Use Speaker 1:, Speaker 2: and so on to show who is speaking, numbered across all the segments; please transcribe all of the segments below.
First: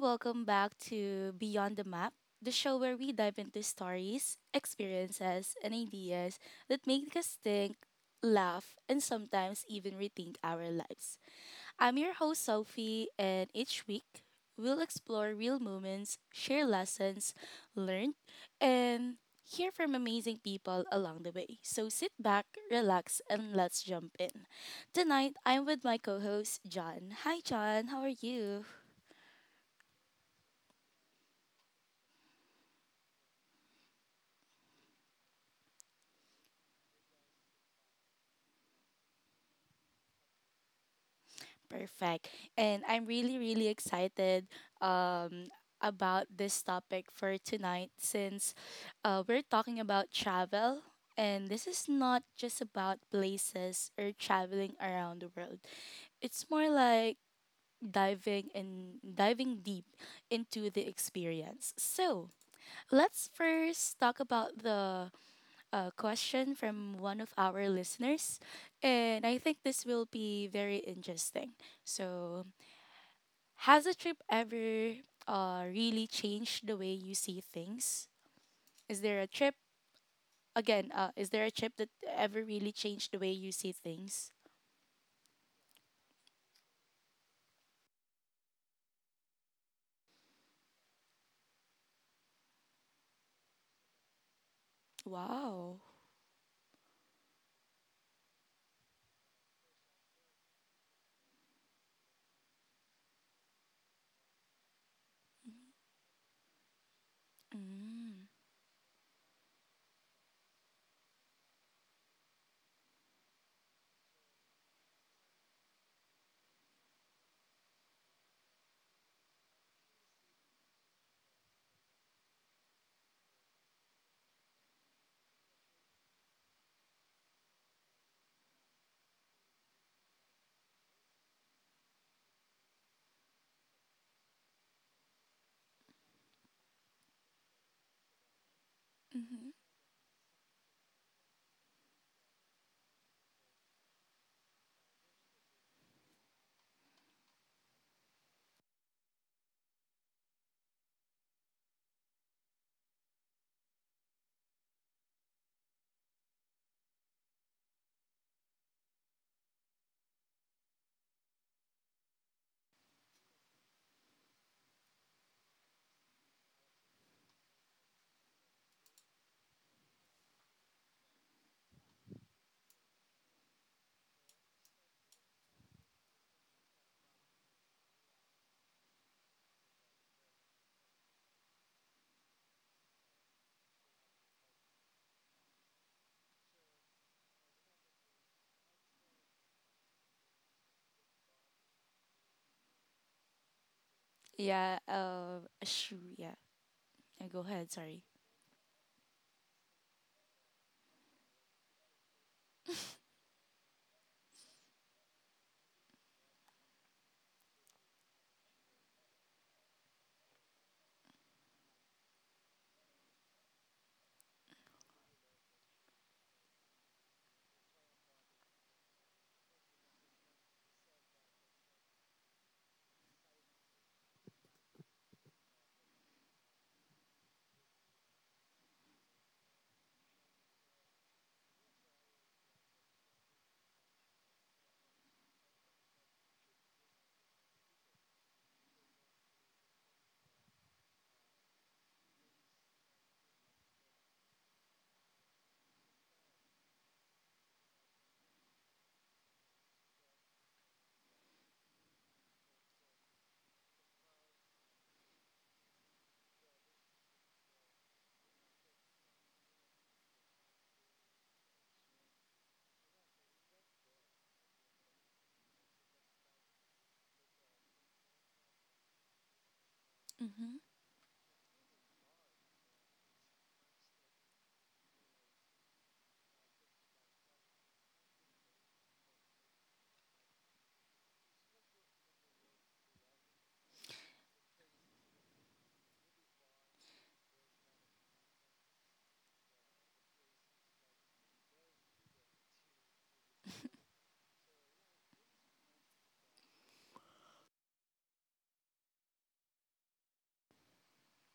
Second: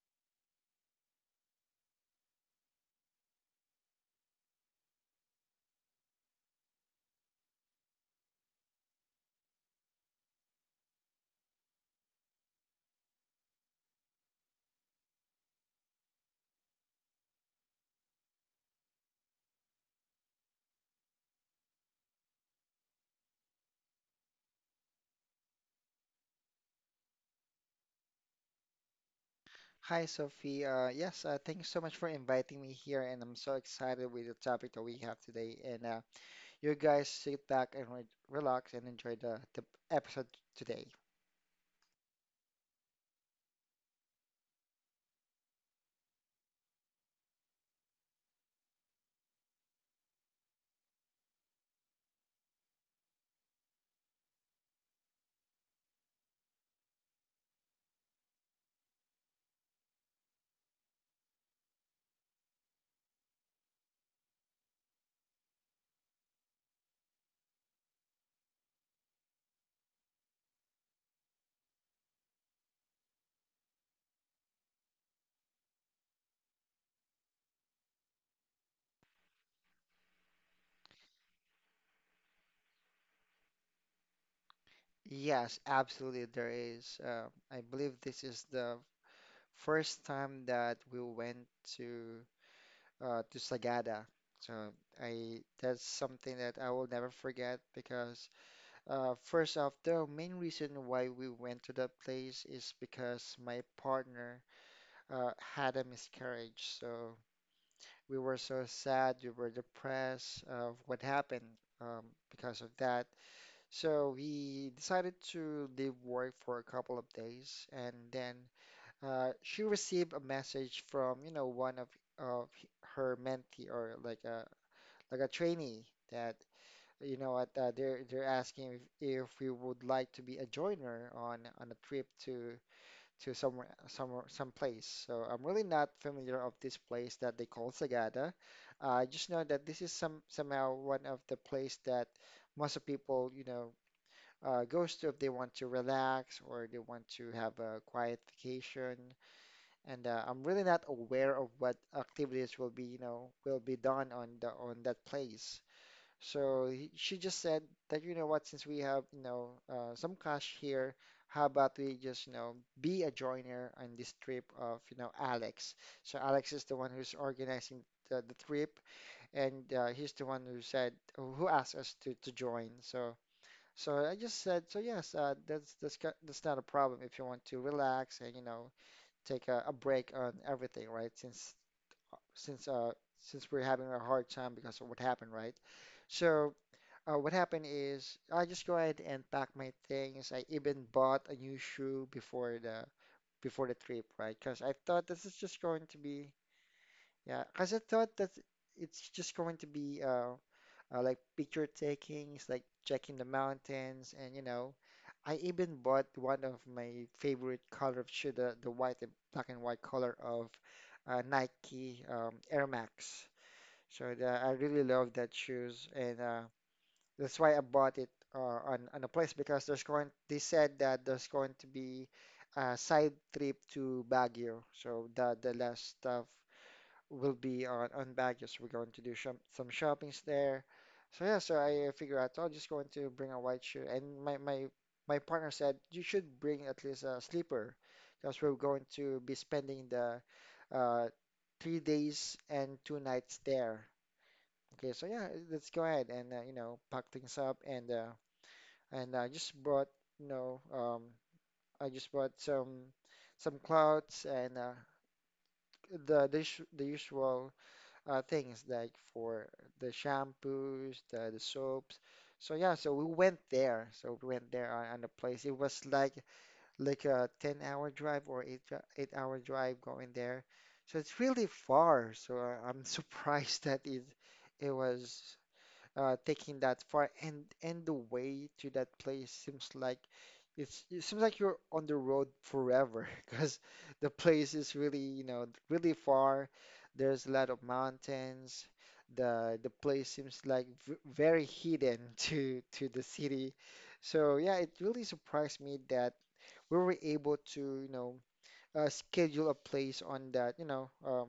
Speaker 1: welcome back to Beyond the Map, the show where we dive into stories, experiences, and ideas that make us think, laugh, and sometimes even rethink our lives. I'm your host Sophie, and each week we'll explore real moments, share lessons learned, and hear from amazing people along the way. So sit back, relax, and let's jump in. Tonight, I'm with my co host John. Hi, John, how are you?
Speaker 2: Hi, Sophie. Yes, thank you so much for inviting me here, and I'm so excited with the topic that we have today. And you guys sit back and re relax and enjoy the episode today.
Speaker 1: Perfect. And I'm really, really excited um, about this topic for tonight since we're talking about travel. And this is not just about places or traveling around the world, it's more like diving deep into the experience. So, let's first talk about the question from one of our listeners. And I think this will be very interesting. So, has a trip ever really changed the way you see things? Is there a trip again? Is there a trip that ever really changed the way you see things?
Speaker 2: Yes, absolutely, there is. I believe this is the first time that we went to to Sagada. So I
Speaker 1: Wow.
Speaker 2: that's something that I will never forget because first off, the main reason why we went to that place is because my partner. Had a miscarriage. So we
Speaker 1: Mm.
Speaker 2: were so sad, we were depressed of what happened um, because of that. So he decided to leave work for a couple of days, and then she received a message from, one of of her mentee or like a trainee that. You know what? They're asking if we would like to be a joiner on a trip to somewhere, somewhere, some place. So I'm really not familiar of this place that they call Sagada. I just
Speaker 1: Mm-hmm.
Speaker 2: know that this is some somehow one of the place that most of people, goes to if they want to relax or they want to have a quiet vacation. And I'm really not aware of what activities will be, will be done on the on that place. So he, she just said that, since we have, some cash here, how about we just, be a joiner on this trip of, Alex. So Alex is the one who's organizing the trip, and he's the one who said, who asked us to join. So, so I just said, so yes, that's not a problem if you want to relax and, take a break on everything, right? Since, uh, since we're having a hard time because of what happened, right? So, what happened is I just go ahead and pack my things. I even bought a new shoe before the trip, right? Because
Speaker 1: Yeah.
Speaker 2: I thought this is just going
Speaker 1: Shoo.
Speaker 2: to
Speaker 1: Yeah.
Speaker 2: be
Speaker 1: yeah. Go
Speaker 2: yeah.
Speaker 1: ahead.
Speaker 2: Because I
Speaker 1: Sorry.
Speaker 2: thought that it's just going to be like picture takings, like checking the mountains, and you know I even bought one of my favorite color of shoe, the white and black and white color of Nike Air Max. So the, I really love that shoes and. That's why I bought it on a place because there's going they said that there's going to be a side trip to Baguio. So the last stuff will be on Baguio. So we're going to do some shoppings there. So yeah, so I figure out I'm just going to bring a white shoe. And my my partner said you should bring at least a sleeper because we're going to be spending the uh, 3 days and 2 nights there. Okay, so yeah, let's go ahead and you know pack things up and I just brought you know um, I just brought some clothes and the usual things like for the shampoos, the soaps. So yeah, so we went there. So we went there on the place. It was like a 10 hour drive or 8 hour drive going there.
Speaker 1: Mm-hmm.
Speaker 2: So it's really far. So I, I'm surprised that it was taking that far and the way to that place seems like it's it seems like you're on the road forever because the place is really you know really far. There's a lot of mountains. The place seems like v very hidden to the city. So yeah, it really surprised me that we were able to schedule a place on that, you know, um,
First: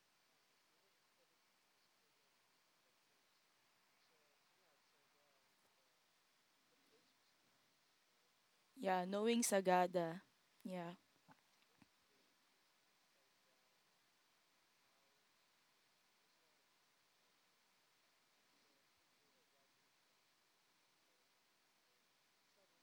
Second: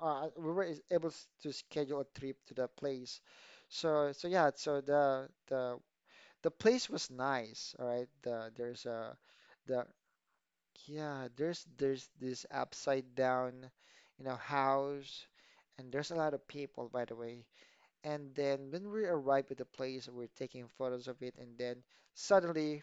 Speaker 2: uh, we were able to schedule a trip to that place. So, so yeah, so the place was nice, all right. The there's
Speaker 1: Yeah.
Speaker 2: a
Speaker 1: Knowing
Speaker 2: the
Speaker 1: Sagada. Yeah.
Speaker 2: yeah, there's this upside down, house, and there's a lot of people, by the way. And then when we arrived at the place, we're taking photos of it, and then suddenly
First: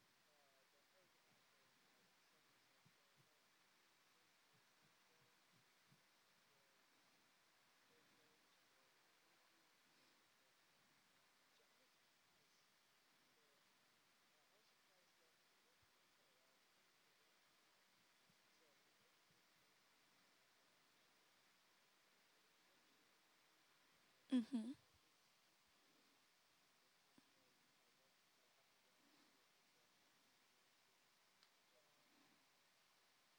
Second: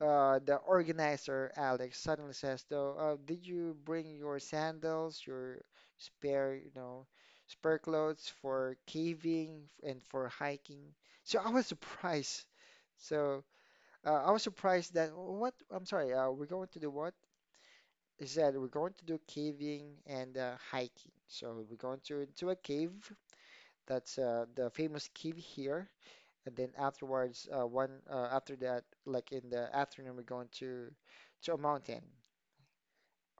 Speaker 2: the organizer, Alex, suddenly says, though, did you bring your sandals, your spare, spare clothes for caving and for hiking? So I was surprised. So I was surprised that "Oh, what, I'm sorry, we're going to do what? He said, we're going to do caving and hiking. So we're going to into a cave. That's the
Speaker 1: Mm-hmm.
Speaker 2: famous cave here, and then afterwards, one after that, like in the afternoon, we're going to a mountain,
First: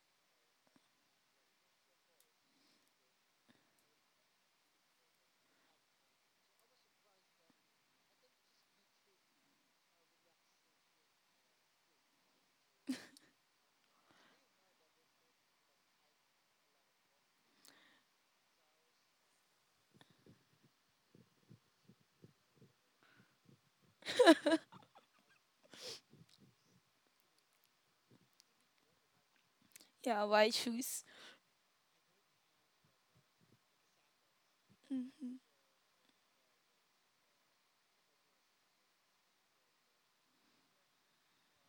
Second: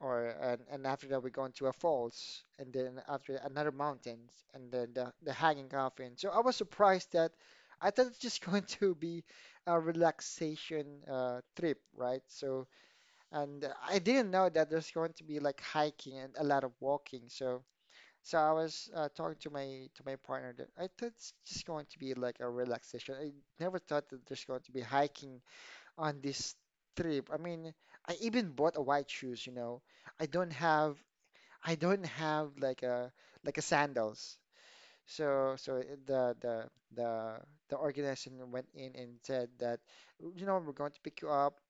Speaker 2: or and after that, we're going to a falls, and then after that, another mountains, and then the hanging coffin. So I was surprised that I thought it's just going to be a relaxation trip, right? So and I didn't know that there's going to be like hiking and a lot of walking. So so I was talking to my partner that I thought it's just going to be like a relaxation. I never thought that there's going to be hiking on this trip. I mean, I even bought a white shoes, you know.
Speaker 1: Yeah.
Speaker 2: I
Speaker 1: Why
Speaker 2: don't have
Speaker 1: choose?
Speaker 2: I don't have like a sandals.
Speaker 1: Mm-hmm.
Speaker 2: So so the the organization went in and said that, we're going to pick you up.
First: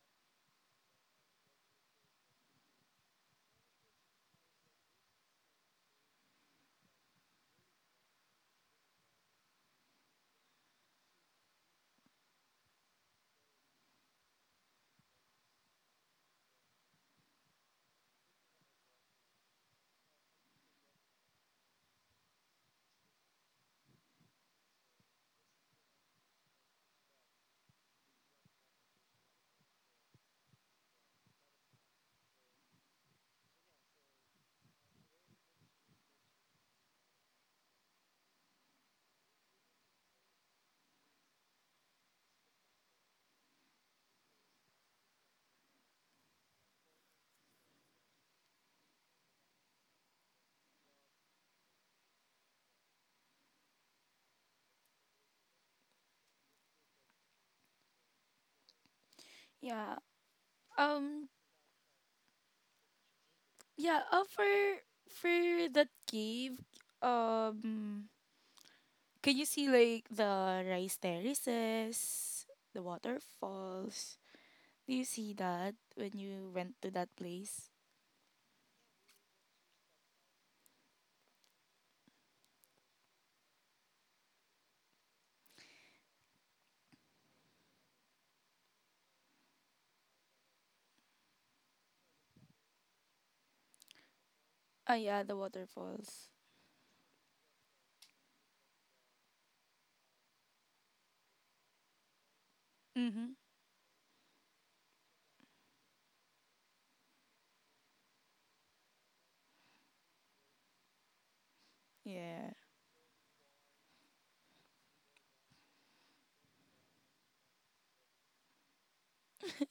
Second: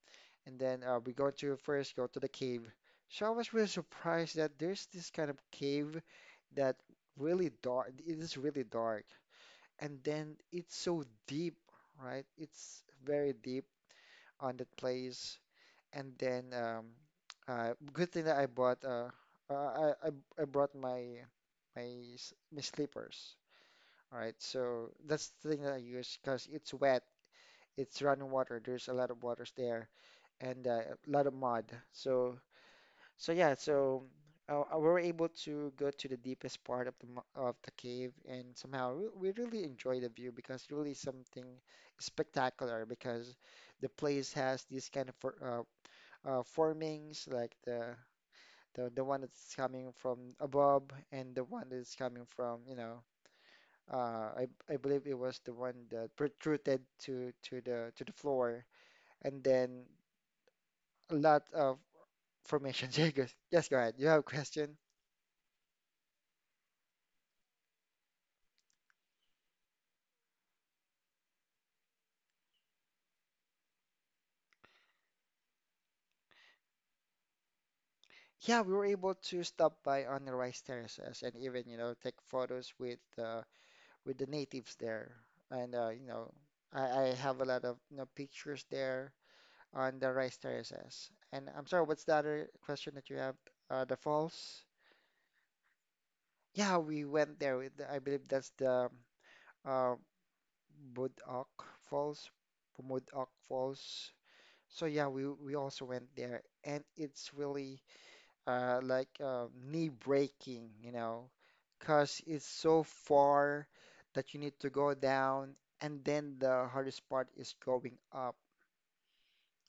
Speaker 2: And then we go to first go to the cave. So I was really surprised that there's this kind of cave that really dark. It is really dark, and then it's so deep, right? It's very deep on that place. And then good thing that I bought uh, I, I I brought my my slippers. All right, so that's the thing that I use because it's wet. It's running water. There's a lot of waters there and a lot of mud. So so yeah, so we were able to go to the deepest part of of the cave, and somehow we really enjoy the view because really something spectacular because the place has these kind of formings like the one that's coming from above and the one that's coming from you know I believe it was the one that protruded to the floor, and then
Speaker 1: Yeah.
Speaker 2: a
Speaker 1: Um.
Speaker 2: lot of formations. Yeah, yes, go ahead.
Speaker 1: Yeah.
Speaker 2: You have
Speaker 1: Uh,
Speaker 2: a
Speaker 1: for
Speaker 2: question?
Speaker 1: for that cave. Um. Can you see like the rice terraces, the waterfalls? Do you see that when you went to that place?
Speaker 2: Yeah, we were able to stop by on the rice terraces and even, you know, take photos with the natives there. And you know, I have a lot of you know, pictures there on the rice terraces. And I'm sorry, what's the other question that you have? The falls?
Speaker 1: Ah, yeah, the waterfalls.
Speaker 2: Yeah, we went there with, I believe that's the uh, Budok Falls, Pumudok
Speaker 1: Mhm.
Speaker 2: Falls. So yeah, we also went there, and it's really knee breaking, you know, because it's
Speaker 1: Yeah.
Speaker 2: so far that you need to go down, and then the hardest part is going up.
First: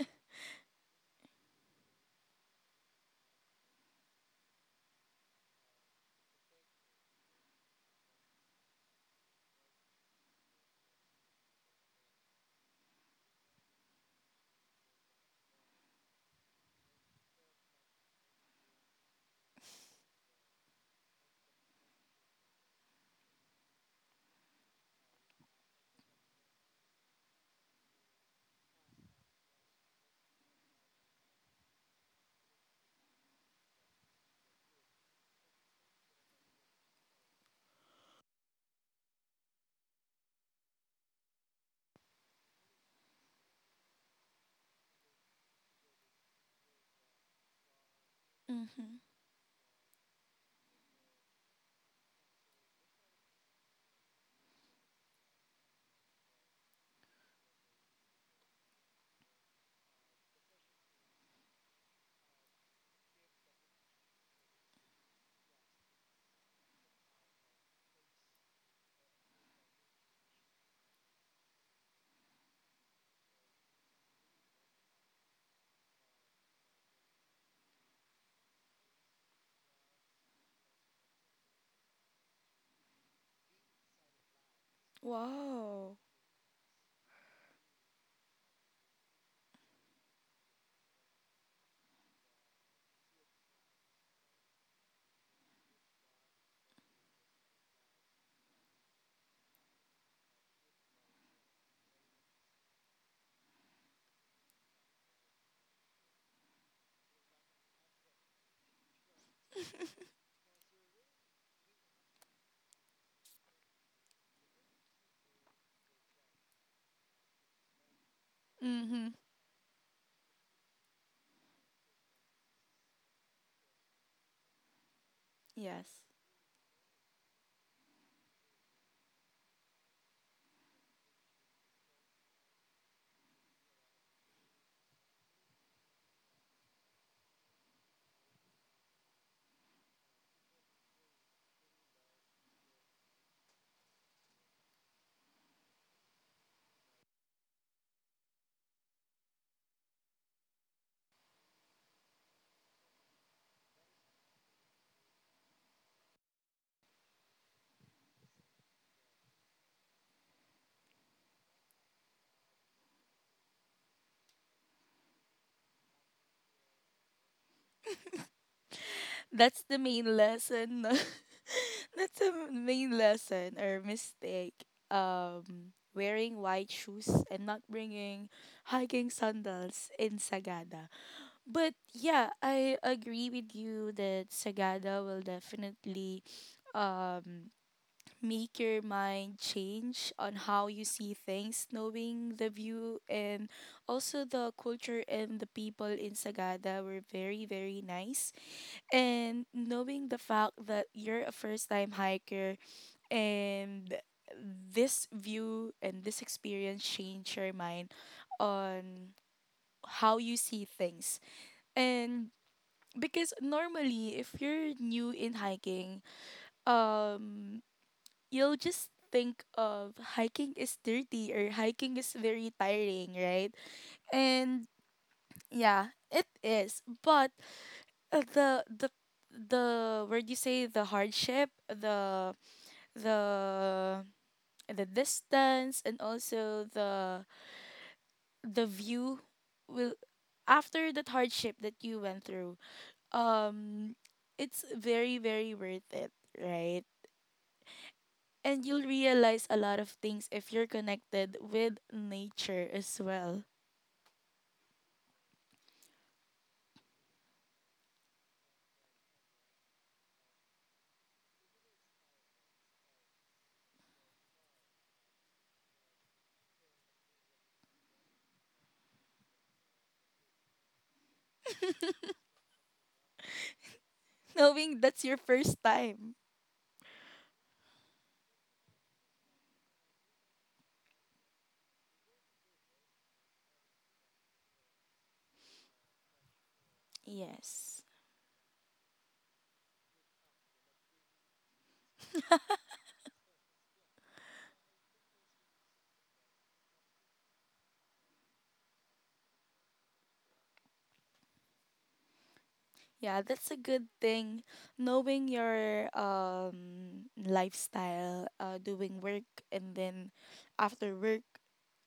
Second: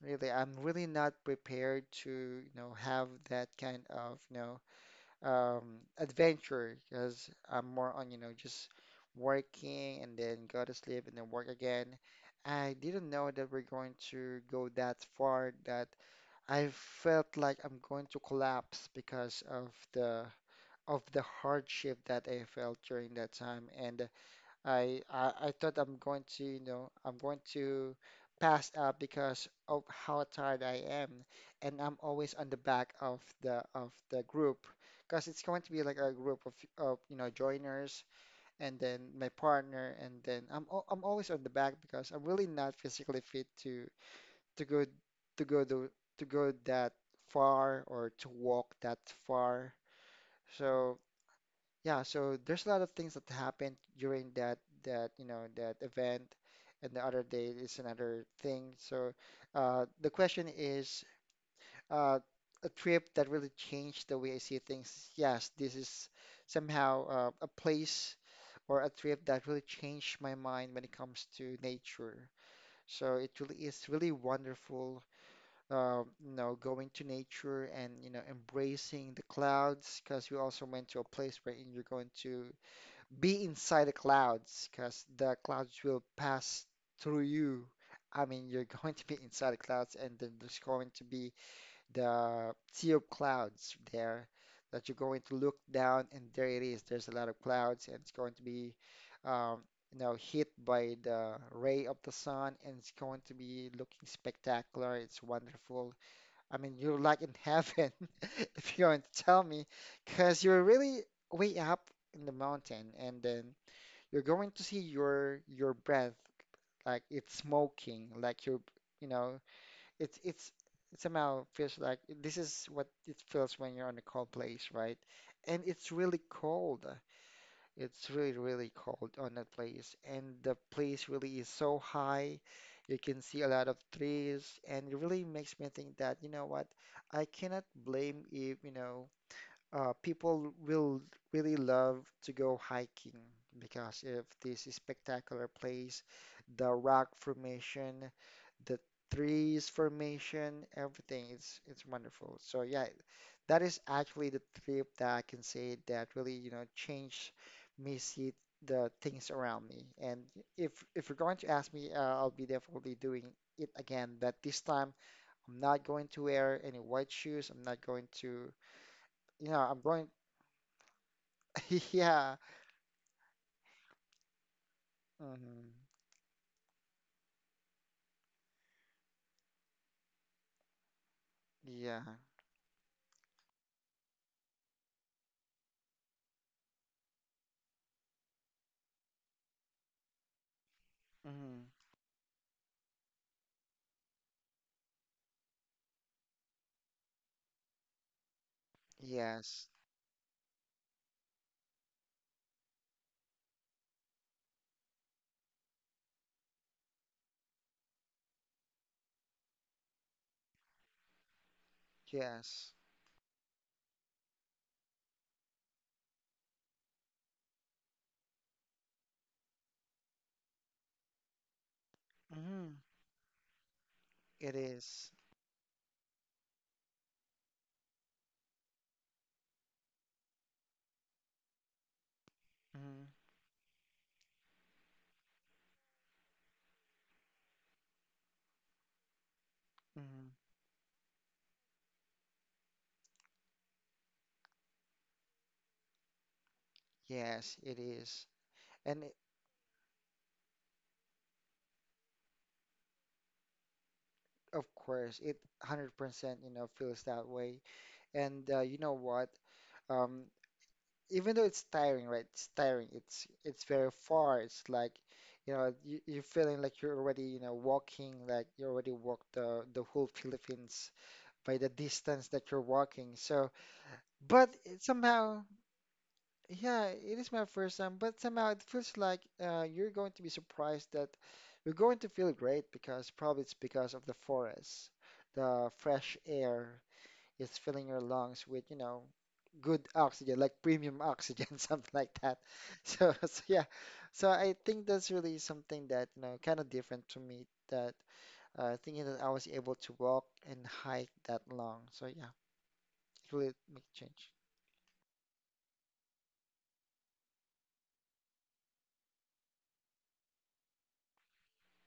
Speaker 2: Really, I'm really not prepared to, have that kind of, adventure because I'm more on, just working and then go to sleep and then work again. I didn't know that we're going to go that far, that I felt like I'm going to collapse because the of the hardship that I felt during that time, and I thought I'm going to, I'm going to pass out because of how tired I am, and I'm always on the back of the group, because it's going to be like a group of you know joiners, and then my partner, and then I'm always on the back because I'm really not physically fit to go to go to to go that far or to walk
Speaker 1: Mhm.
Speaker 2: that far. So yeah, so there's a lot of things that happened during that you know that event, and the other day is another thing. So the question is uh, a trip that really changed the way I see things. Yes, this is somehow a place or a trip that really changed my mind when it comes to nature. So it really is really wonderful, you know, going to nature and you know embracing the clouds because we also went to a place where you're going to be inside the clouds because the clouds
Speaker 1: Wow.
Speaker 2: will pass through you. I mean, you're going to be inside the clouds, and then there's going to be the sea of clouds there that you're going to look down, and there it is. There's a lot of clouds, and it's going to be, um, you know, hit by the ray of the sun, and it's going to be looking spectacular. It's wonderful. I mean, you're like in heaven, if you're going to tell me, because you're really way up in the mountain, and then you're going to see your breath like it's smoking like you're you
Speaker 1: Mhm.
Speaker 2: know it's somehow feels like this is what it feels when you're on a cold place, right? And
Speaker 1: Yes.
Speaker 2: it's really cold. It's really really cold on that place, and the place really is so high. You can see a lot of trees, and it really makes me think that, you know what, I cannot blame if, you know, people will really love to go hiking because of this spectacular place, the rock formation, the trees formation, everything. It's wonderful. So yeah, that is actually the trip that I can say that really, you know, changed me see the things around me. And if you're going to ask me, I'll be definitely doing it again. But this time, I'm not going to wear any white shoes. I'm not going to you know,
Speaker 1: That's the
Speaker 2: I'm going
Speaker 1: main lesson. That's the
Speaker 2: Yeah.
Speaker 1: main lesson or mistake.
Speaker 2: Hmm.
Speaker 1: Wearing white shoes and not bringing hiking sandals in Sagada. But
Speaker 2: Yeah.
Speaker 1: yeah, I agree with you that Sagada will definitely um make your mind change on how you see
Speaker 2: Hmm.
Speaker 1: things, knowing the view and also the culture, and the people in Sagada were very, very nice. And
Speaker 2: Yes.
Speaker 1: knowing the fact that you're a first time hiker, and this view and this experience changed your mind on how you see things. and
Speaker 2: Yes.
Speaker 1: because normally if you're new in hiking, um you'll just think of hiking is dirty or hiking is very
Speaker 2: Hmm.
Speaker 1: tiring, right?
Speaker 2: It
Speaker 1: and
Speaker 2: is.
Speaker 1: yeah it is, but uh, the the the where do you say, the hardship, the
Speaker 2: Mm-hmm.
Speaker 1: the the distance and also the view will,
Speaker 2: Mm-hmm.
Speaker 1: after that hardship that you went through, um it's very, very worth it, right?
Speaker 2: Yes, it is.
Speaker 1: And you'll
Speaker 2: And it,
Speaker 1: realize a lot of things if you're connected with nature as well.
Speaker 2: of course, it 100%, you know, feels that way. And you know what? Um, Even though it's tiring, right? It's tiring. It's very far. It's like, you know, you're feeling like you're already, you know, walking, like you already walked the whole Philippines by the distance that you're walking. So but
Speaker 1: Knowing
Speaker 2: it
Speaker 1: that's your
Speaker 2: somehow,
Speaker 1: first time.
Speaker 2: yeah, it is my first time, but somehow it feels like you're going to be surprised that you're going to feel great because probably it's because of the forest. The fresh air is
Speaker 1: Yes.
Speaker 2: filling your lungs with, you know, good oxygen, like premium oxygen, something like that. So yeah, so I think that's really something that, you know, kind of different to me that thinking that I was able to walk and hike that long. So yeah,
Speaker 1: Yeah,
Speaker 2: it
Speaker 1: that's
Speaker 2: really
Speaker 1: a
Speaker 2: make
Speaker 1: good
Speaker 2: change.
Speaker 1: thing. Knowing your lifestyle, doing work, and then after work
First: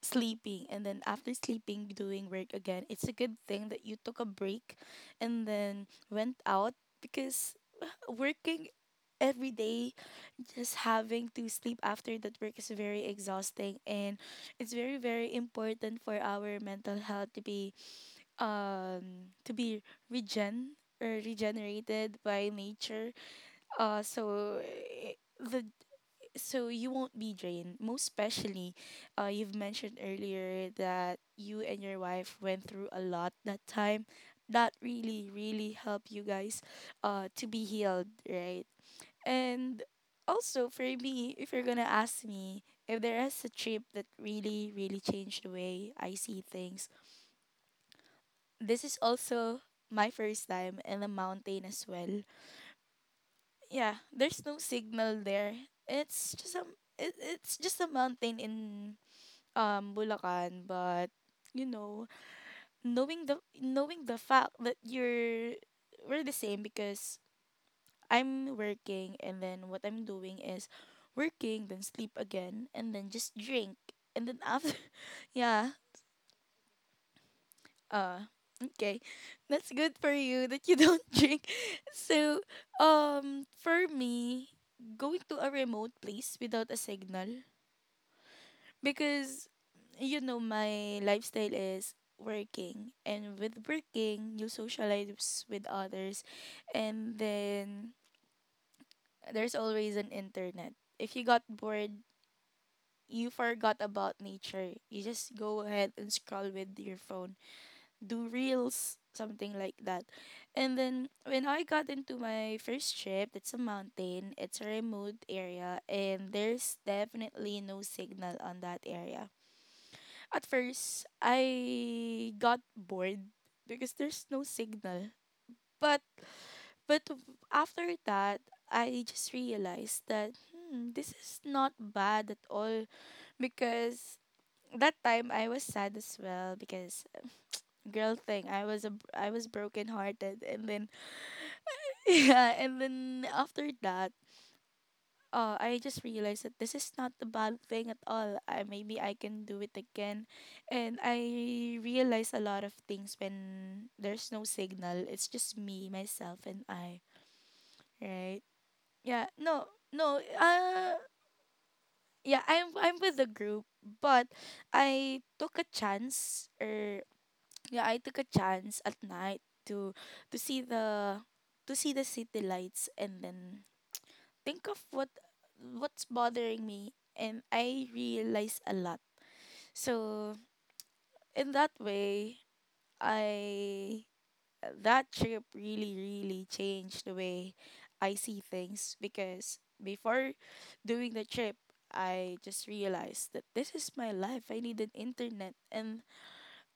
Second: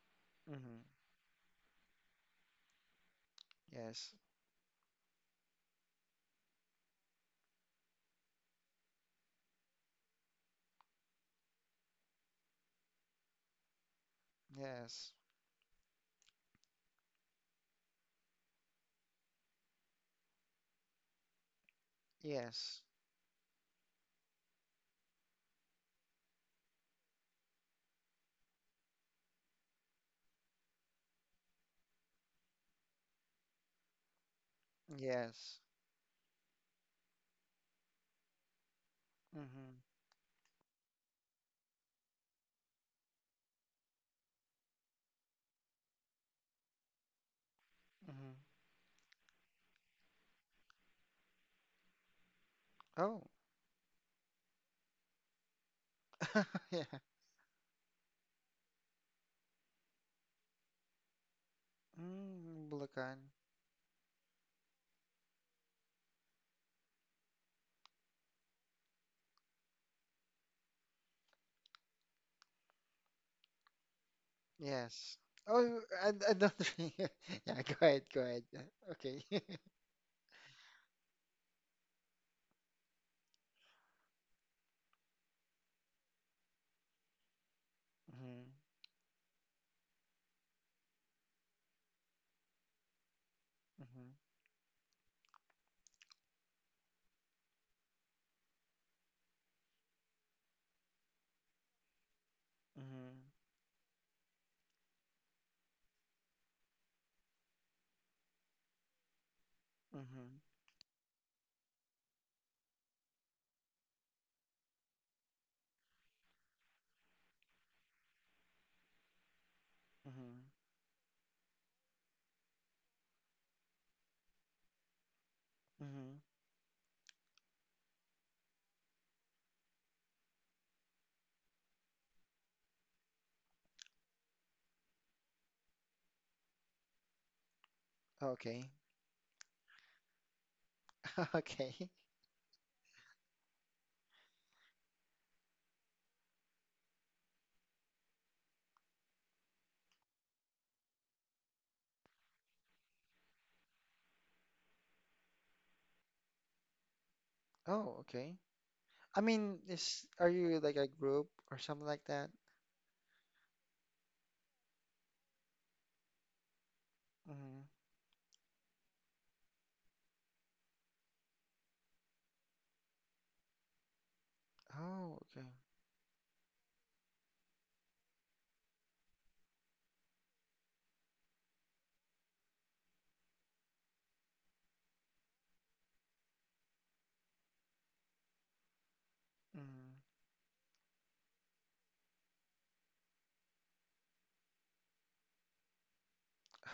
Speaker 1: sleeping,
Speaker 2: Hmm.
Speaker 1: and then after sleeping doing work again. It's a good thing that you
Speaker 2: Yes.
Speaker 1: took a break and then went out, because working every day, just having to sleep after that work, is very exhausting. And it's very,
Speaker 2: Yes.
Speaker 1: very important for our mental health to be um to be regen, or regenerated, by
Speaker 2: Yes.
Speaker 1: nature. Uh so eh, the so you won't be drained. Most especially, you've mentioned earlier that you and your wife went through a lot that time. That really,
Speaker 2: Yes.
Speaker 1: really helped you guys to be healed, right?
Speaker 2: Mm-hmm.
Speaker 1: And also for me, if you're gonna ask me if there is a trip that really, really changed the way I see things,
Speaker 2: Mm-hmm.
Speaker 1: this is also my first time in the mountain as well.
Speaker 2: Oh,
Speaker 1: Yeah, there's no signal there. It's just a
Speaker 2: yeah.
Speaker 1: it's just a mountain in Bulacan, but you know,
Speaker 2: Mm, Bulacan.
Speaker 1: knowing the fact that you're we're the same. Because I'm working, and then what I'm doing is working, then sleep again, and then just drink. And then after
Speaker 2: Yes.
Speaker 1: yeah,
Speaker 2: Oh, I don't think. Yeah, go
Speaker 1: uh
Speaker 2: ahead. Yeah,
Speaker 1: okay.
Speaker 2: okay.
Speaker 1: That's good for you that you don't drink. So for me, going to a remote place without a signal,
Speaker 2: Mm-hmm.
Speaker 1: because you know my lifestyle is working, and with working you socialize with others. And then there's always an internet if you got bored,
Speaker 2: Mm-hmm. Mm-hmm.
Speaker 1: you forgot about nature. You just go ahead and scroll with your phone, do reels, something like that.
Speaker 2: Mm-hmm.
Speaker 1: And then when I got into my first trip, it's a mountain, it's a remote area, and there's definitely no signal on that area.
Speaker 2: Mm-hmm.
Speaker 1: At first, I got bored because there's no signal. But
Speaker 2: Mm-hmm.
Speaker 1: but after that, I just realized that hmm, this is not bad at all. Because that time I was sad as well, because girl thing,
Speaker 2: Okay.
Speaker 1: I was broken hearted. And then
Speaker 2: Okay.
Speaker 1: yeah, and then after that, I just realized that this is not a bad thing at all. I, maybe I can do it again. And I realize a lot of things when there's no signal, it's just me, myself, and I,
Speaker 2: Oh, okay.
Speaker 1: right?
Speaker 2: I
Speaker 1: Yeah.
Speaker 2: mean,
Speaker 1: No,
Speaker 2: is
Speaker 1: no,
Speaker 2: are you like a group or something like that?
Speaker 1: yeah, I'm with the group, but I took a chance or,
Speaker 2: Mm-hmm.
Speaker 1: yeah, I took a chance at night to see the, to see the city lights, and then think of what,
Speaker 2: Oh, okay.
Speaker 1: what's bothering me. And I realized a lot. So in that way, I that trip really, really changed the way I see things. Because before doing the trip, I just realized that this is my life, I need an internet. And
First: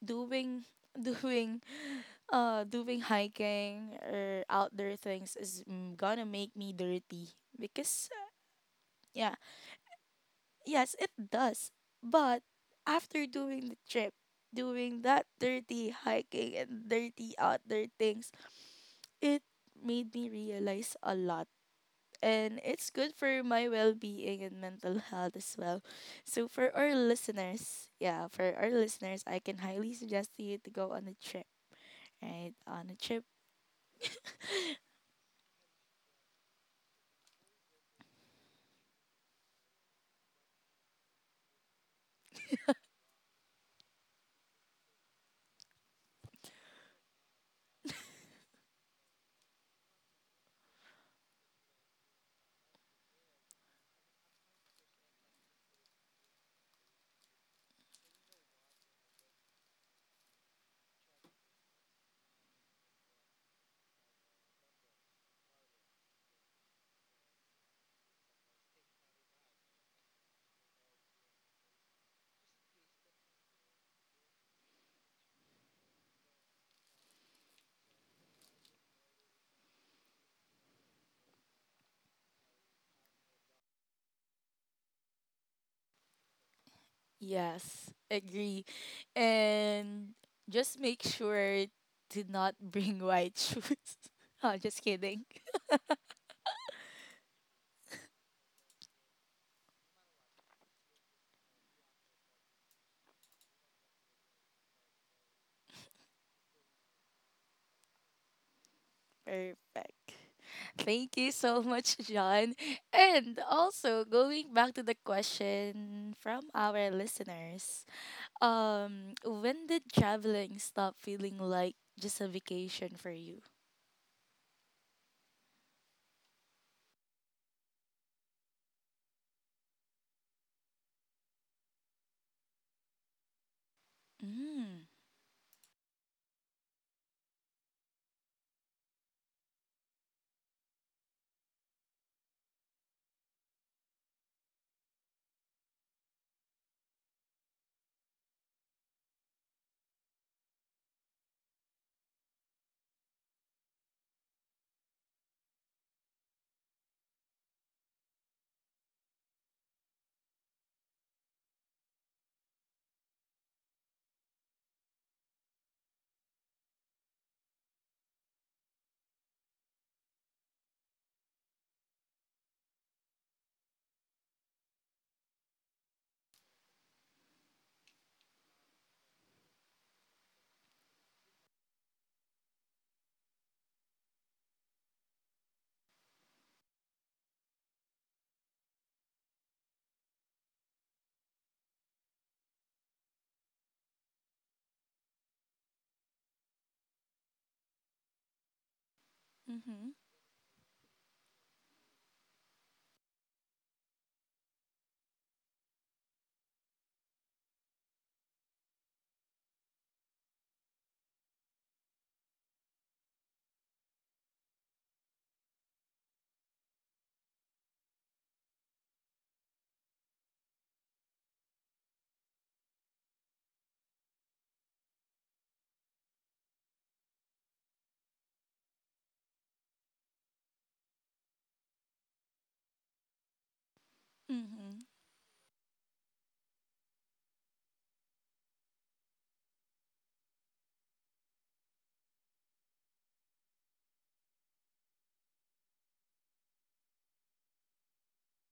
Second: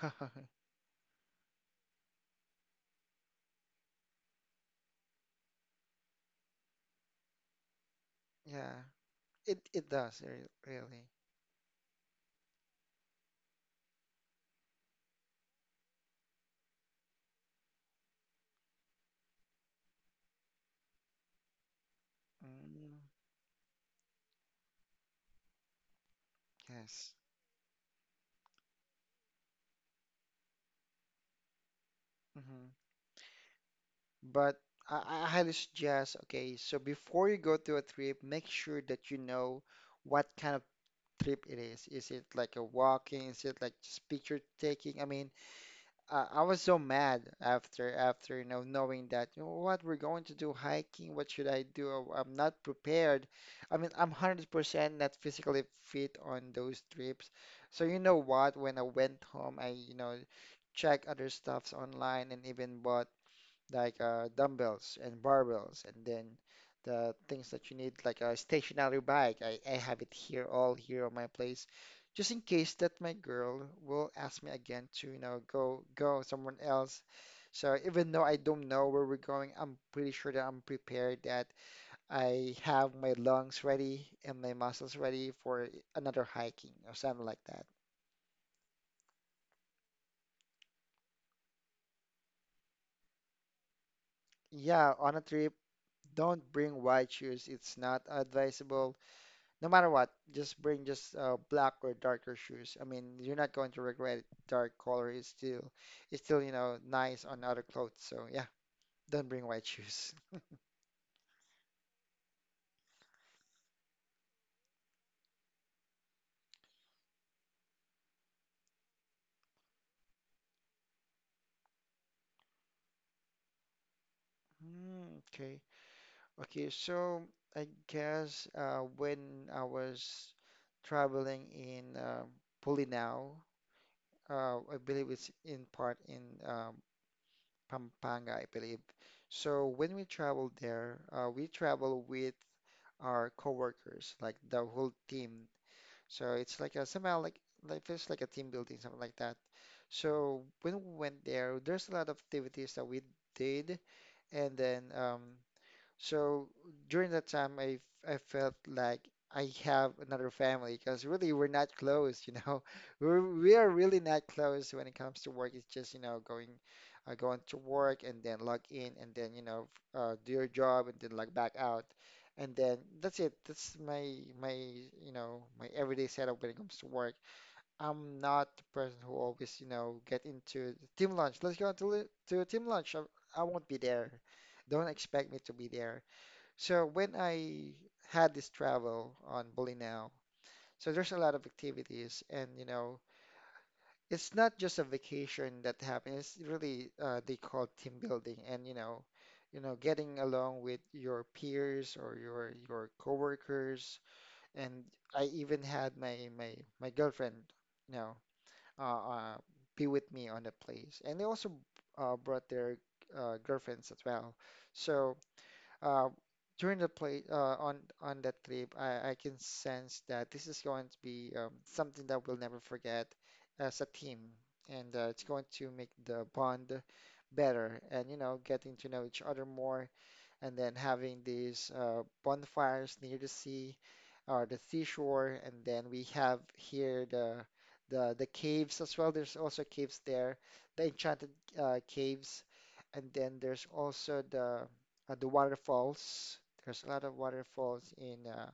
Speaker 2: Mm.
Speaker 1: doing doing doing hiking or outdoor things is, mm, gonna make me dirty, because
Speaker 2: Yeah.
Speaker 1: yeah,
Speaker 2: It does
Speaker 1: yes
Speaker 2: really.
Speaker 1: it does. But after doing the trip, doing that dirty hiking and dirty outdoor things, it made me realize a lot, and it's
Speaker 2: Mm.
Speaker 1: good for my well-being and mental health as well. So for our
Speaker 2: Yes.
Speaker 1: listeners, yeah, for our listeners, I can highly suggest to you to go on a trip, right,
Speaker 2: Hmm.
Speaker 1: on a trip.
Speaker 2: But I highly suggest, okay, so before you go to a trip, make sure that you know what kind of trip it is. Is it like a walking? Is it like just picture taking? I mean, I was so mad after you know knowing that you know what we're going to do hiking. What should I do? Oh, I'm not prepared. I mean, I'm 100% not physically fit on those trips. So you know what? When I went home, I you know checked other stuffs online and even bought like dumbbells and barbells, and then the things that you need, like a stationary bike. I have it here, all here on my place, just in case that my girl will ask me again to, you know, go someone else. So even though I don't know where we're going, I'm pretty sure that I'm prepared that I have my lungs ready and my muscles ready for another hiking or something like that.
Speaker 1: Yes, agree. And just make sure to not bring white shoes. Oh, just
Speaker 2: Yeah, on a
Speaker 1: kidding.
Speaker 2: trip, don't bring white shoes. It's not advisable. No matter what, just bring just black or darker shoes. I mean, you're not going to regret it. Dark color is still, you know, nice on other clothes. So yeah, don't bring white
Speaker 1: Perfect.
Speaker 2: shoes.
Speaker 1: Thank you so much, John. And also going back to the question from our listeners. When did traveling stop feeling like just a vacation for you?
Speaker 2: Mm, okay. Okay, so I guess when I was traveling in Pulinao, I
Speaker 1: Mm.
Speaker 2: believe it's in part in um, Pampanga, I believe. So when we traveled there, we travel with our coworkers, like the whole team. So it's like a, somehow like feels like a team building, something like that. So when we went there, there's a lot of activities that we did, and then so during that time, I felt like I have another family because really we're not close, you know. We are really not close when it comes to work. It's just, you know, going to work and then log in and then, you know, do your job and then log back out. And then that's it. That's you know, my everyday setup when it comes to work. I'm not the person who always, you know, get into the team lunch. Let's go to to team lunch. I won't be there. Don't expect me to be there. So when I had this travel on Bolinao, so there's a lot of activities, and you know, it's not just a vacation that happens. It's really they call team building, and you know,
Speaker 1: Mm-hmm.
Speaker 2: getting along with your peers or your coworkers. And I even had my girlfriend, you know, uh, uh, be with me on the place, and they also brought their girlfriends as well. So uh, during the play on that trip, I can sense that this is going to be something that we'll never forget as a team, and it's going to make the bond better, and you know, getting to know each other more, and then having these bonfires near the sea, or the
Speaker 1: Mm-hmm.
Speaker 2: seashore, and then we have here the the caves as well. There's also caves there, the enchanted caves, and then there's also the waterfalls. There's a lot of waterfalls uh,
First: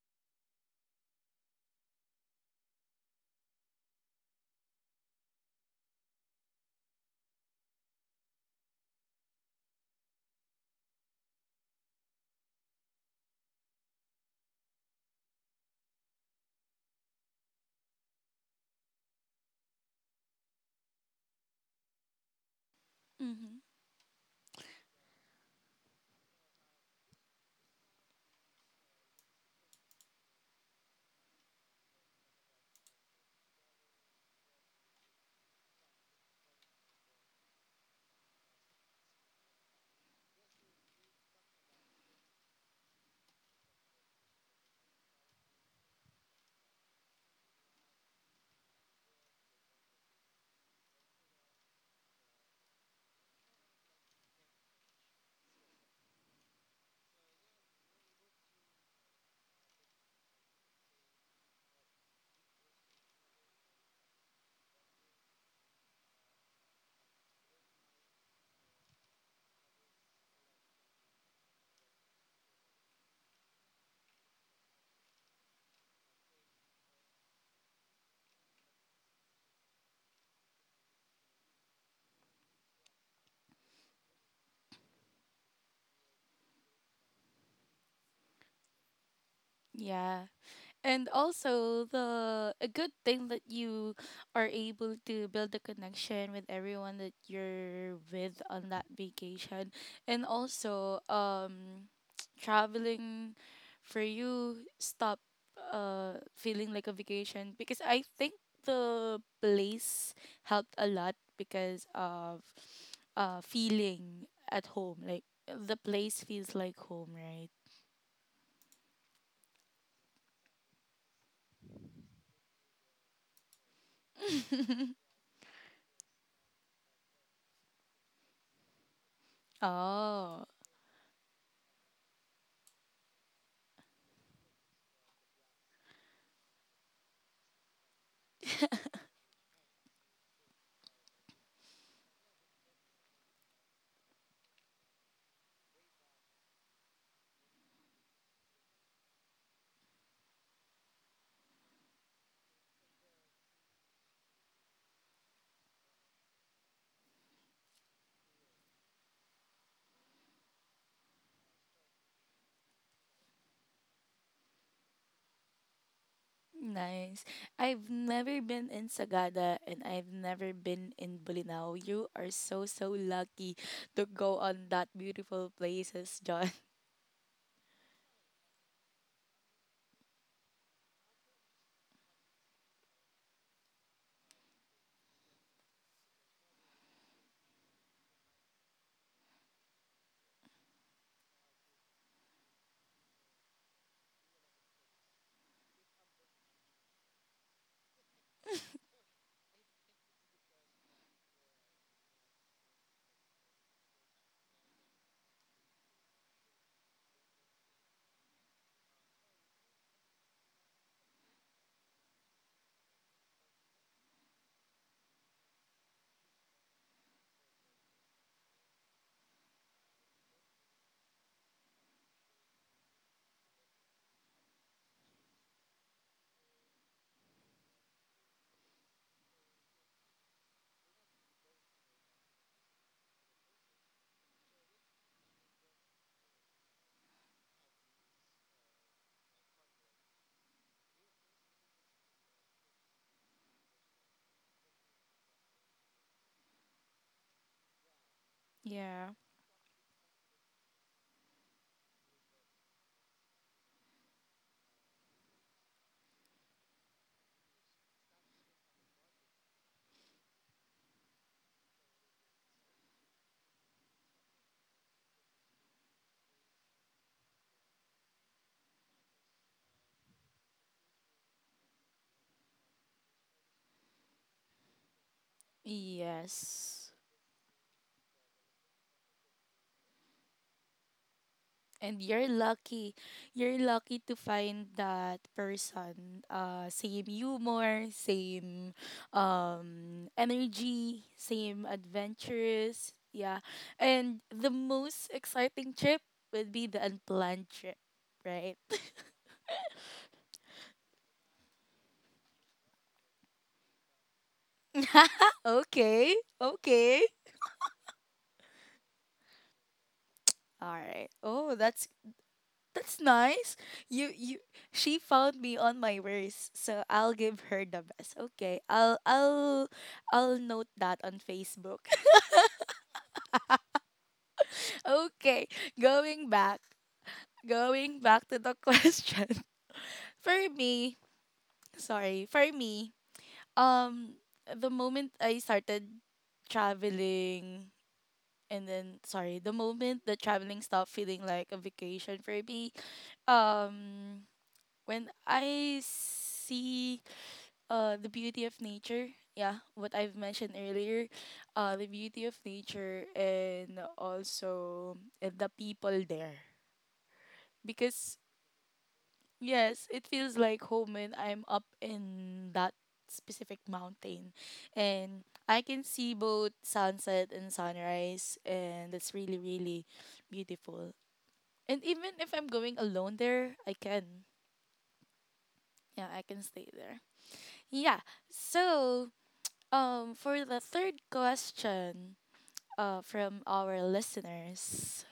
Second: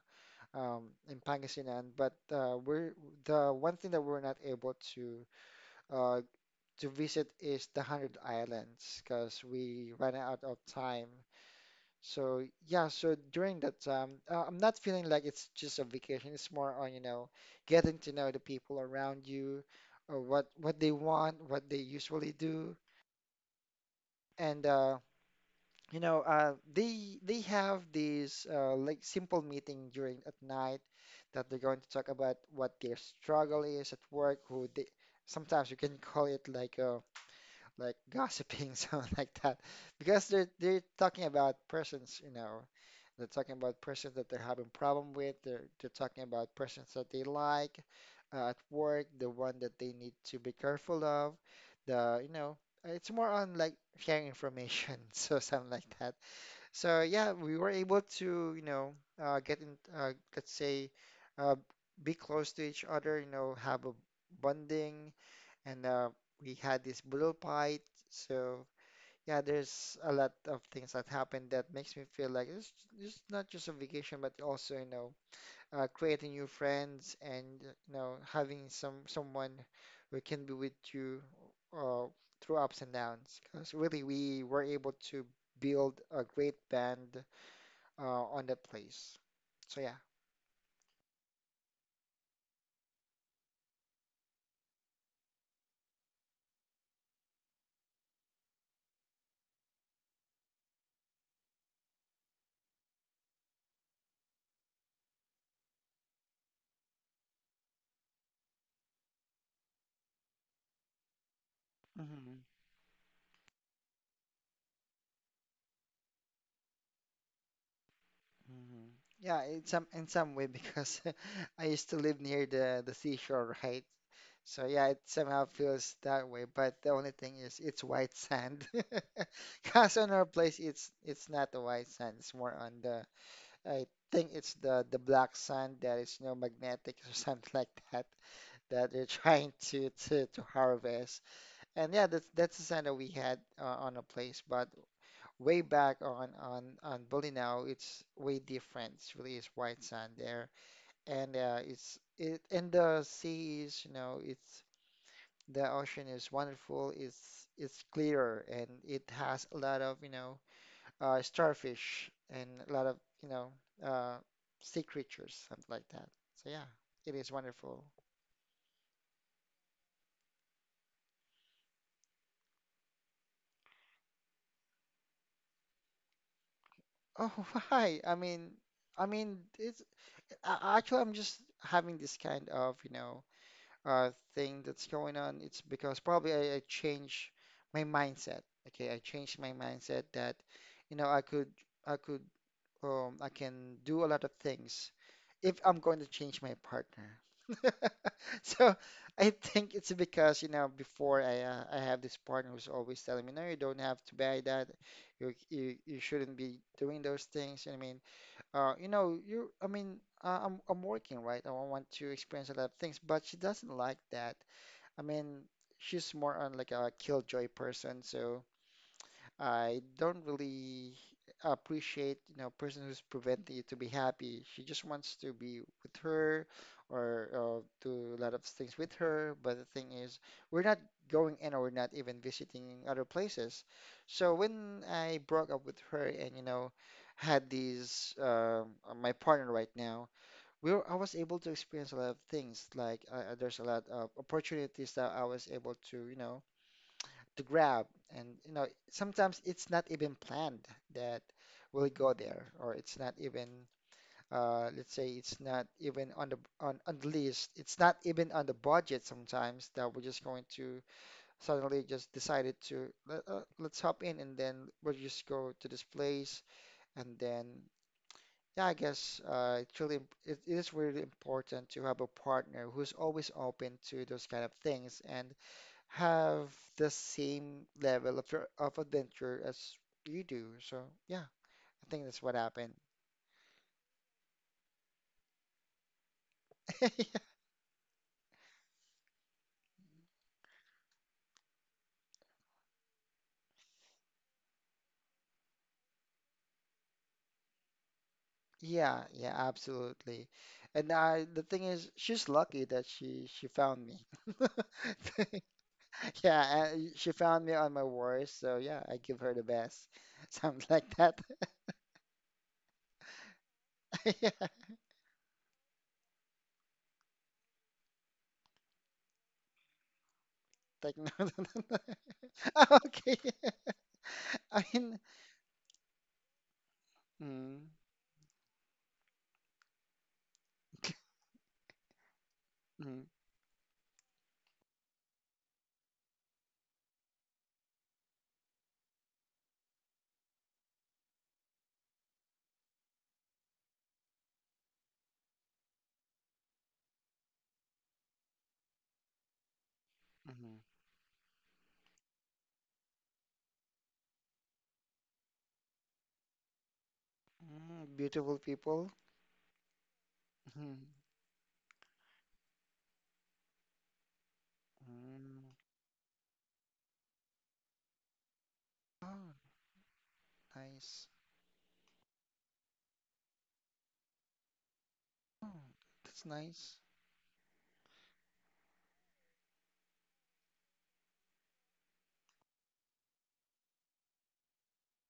Speaker 2: um, in Pangasinan, but we're the one thing that we're not able uh, to visit is the Hundred Islands because we ran out of time. So yeah, so during that time, I'm not feeling like it's just a vacation. It's more on, you know, getting to know the people around you, or what they want, what they usually do,
Speaker 1: Mm-hmm.
Speaker 2: and you know, they have these like simple meeting during at night that they're going to talk about what their struggle is at work. Who they sometimes you can call it like a like gossiping, something like that, because they're talking about persons, you know, they're talking about persons that they're having problem with. They're talking about persons that they like at work, the one that they need to be careful of. The you know, it's more on like sharing information, so something like that. So yeah, we were able to you know let's say, uh, be close to each other. You know, have a bonding and we had this blue pie. So yeah, there's a lot of things that happened that makes me feel like it's just not just a vacation, but also, you know, creating new friends and you know having someone who can be with you uh, through ups and downs. Because really, we were able to build a great band on that place. So yeah.
Speaker 1: Yeah. And also, the a good thing that you are able to build a connection with everyone that you're with on that vacation. And also traveling for you stop feeling like a vacation, because I think the place helped a lot, because of
Speaker 2: Mm-hmm.
Speaker 1: feeling at home. Like the place feels like home, right?
Speaker 2: Mhm. Yeah, in some way because I used to live near the seashore, right? So yeah, it somehow feels that way. But the only thing is, it's white sand. Cause on our
Speaker 1: Oh.
Speaker 2: place, it's not the white sand. It's more on the I think it's the black sand that is no magnetic or something like that that they're trying to to harvest. And yeah, that's the sand that we had on a place. But way back on Bolinao, it's way different. It's really is white sand there, and it's it and the sea is you know it's the ocean is wonderful. It's clearer and it has a lot of you know starfish and a lot of you know uh, sea creatures, something like that. So yeah, it
Speaker 1: Nice.
Speaker 2: is
Speaker 1: I've
Speaker 2: wonderful.
Speaker 1: never been in Sagada, and I've never been in Bulinao. You are so, so lucky to go on that beautiful places, John.
Speaker 2: Oh, why? I mean, it's actually I'm just having this kind of you know thing that's going on, it's because probably I change my mindset. Okay, I changed my mindset that, you know, I could, I can do a lot of things if I'm going to change my partner. So I think it's because, you know, before I have this partner who's always telling me, no, you don't have to buy that. You shouldn't be doing those things. I mean, you know, I mean, I'm working, right? I want to experience a lot of things, but she doesn't like that. I mean, she's more on like a killjoy person, so I don't really appreciate, you know, person who's preventing you to be happy. She just wants to be with her or do a lot of things with her. But the thing is, we're not going and we're not even visiting other places. So when I broke up with her and, you know, had these my partner right now I was able to experience a lot of things. Like there's a lot of opportunities that I was able to, you know, to grab. And you know,
Speaker 1: Yeah.
Speaker 2: sometimes it's not even planned that we'll go there, or it's not even, let's say, it's not even on on the list. It's not even on the budget sometimes that we're just going to suddenly just decided to let, let's hop in and then we'll just go to this place and then yeah, I guess it's really it is really important to have a partner who's always open to those kind of things and have
Speaker 1: Yes.
Speaker 2: the same level of of adventure as you do. So yeah, I
Speaker 1: And
Speaker 2: think that's
Speaker 1: you're
Speaker 2: what happened.
Speaker 1: lucky. You're lucky to find that person. Same humor, same energy, same adventures. Yeah. And the most exciting trip would be the unplanned trip, right?
Speaker 2: Yeah, yeah, absolutely. The thing is, she's lucky that she found me.
Speaker 1: Okay.
Speaker 2: Yeah, and
Speaker 1: Okay.
Speaker 2: she found me on my worst, so yeah, I give her the best, something
Speaker 1: All
Speaker 2: like
Speaker 1: right.
Speaker 2: that.
Speaker 1: Oh, that's nice. You
Speaker 2: Yeah.
Speaker 1: you she found me on my worst, so I'll give her the best. Okay. I'll note that
Speaker 2: Like no,
Speaker 1: on
Speaker 2: no, no, no.
Speaker 1: Facebook.
Speaker 2: Okay. I mean,
Speaker 1: Okay. Going back.
Speaker 2: mm,
Speaker 1: Going back to the question. For me, sorry. For me,
Speaker 2: mm,
Speaker 1: um the moment I started traveling, and then sorry, the moment the traveling stopped feeling like a vacation for me, um when I see the beauty of nature. Yeah, what I've mentioned
Speaker 2: mm,
Speaker 1: earlier, the beauty of nature and also the people there.
Speaker 2: mm,
Speaker 1: Because
Speaker 2: beautiful people.
Speaker 1: yes, it feels like
Speaker 2: Mm,
Speaker 1: home when I'm up in that specific mountain, and
Speaker 2: mm.
Speaker 1: I can see both sunset and sunrise, and
Speaker 2: Oh,
Speaker 1: it's really, really beautiful.
Speaker 2: nice.
Speaker 1: And even if I'm going alone there, I can.
Speaker 2: Oh,
Speaker 1: Yeah, I
Speaker 2: that's
Speaker 1: can stay
Speaker 2: nice.
Speaker 1: there. Yeah. So, for the third question, from our listeners,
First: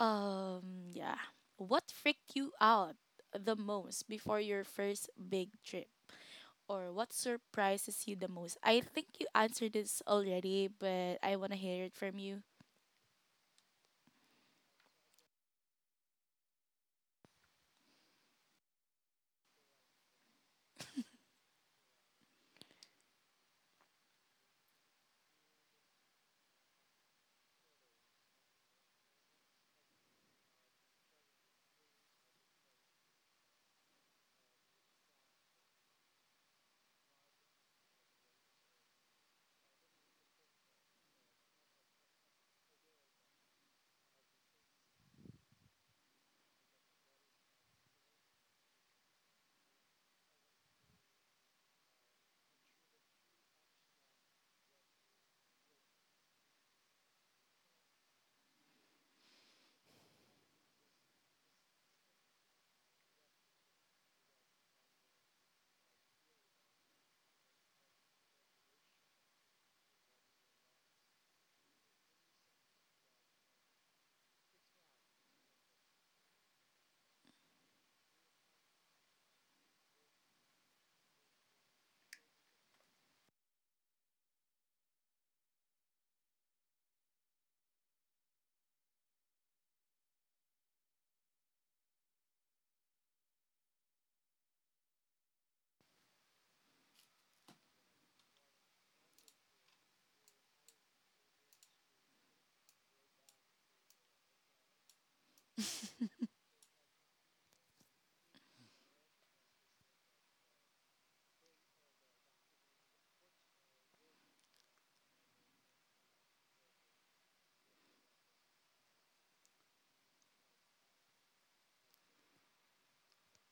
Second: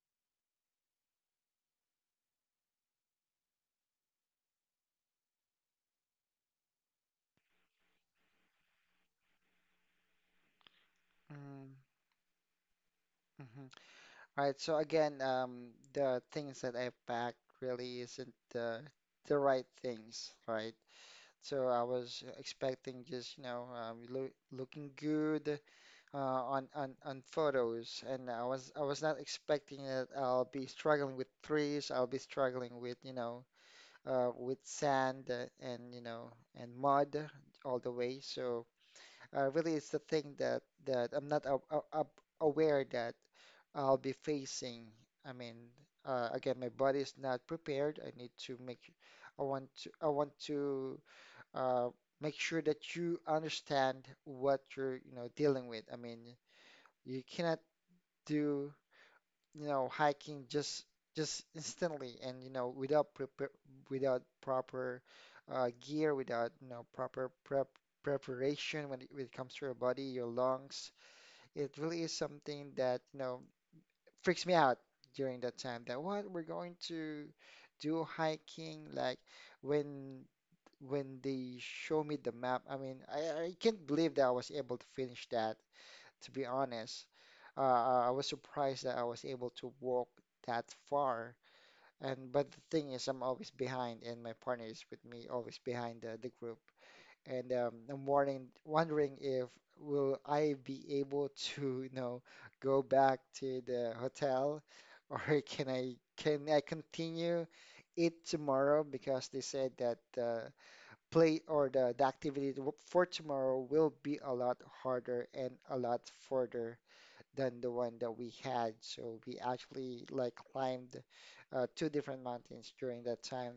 Speaker 1: yeah, what freaked you out the most before your first big trip, or what surprises you the most? I think you answered this already, but I wanna
Speaker 2: Mm,
Speaker 1: hear it from you.
Speaker 2: mhm. All right. So again, the things that I packed really isn't the right things, right? So I was expecting just, you know, um, looking good, on photos, and I was not expecting that I'll be struggling with trees. I'll be struggling with you know with sand and you know and mud all the way. So really, it's the thing that I'm not aware that I'll be facing. I mean, again, my body is not prepared. I need to make. I want to. I want to uh, make sure that you understand what you're, you know, dealing with. I mean, you cannot do, you know, hiking just instantly and you know without prepare without proper gear, without you know proper preparation when it comes to your body, your lungs. It really is something that you know freaks me out during that time. That what we're going to do hiking like when when they show me the map. I mean, I can't believe that I was able to finish that to be honest. I was surprised that I was able to walk that far. And but the thing is, I'm always behind, and my partner is with me, always behind the group. And I'm wondering if will I be able to, you know, go back to the hotel, or can I continue it tomorrow? Because they said that the play or the activity for tomorrow will be a lot harder and a lot further than the one that we had. So we actually like climbed two different mountains during that time.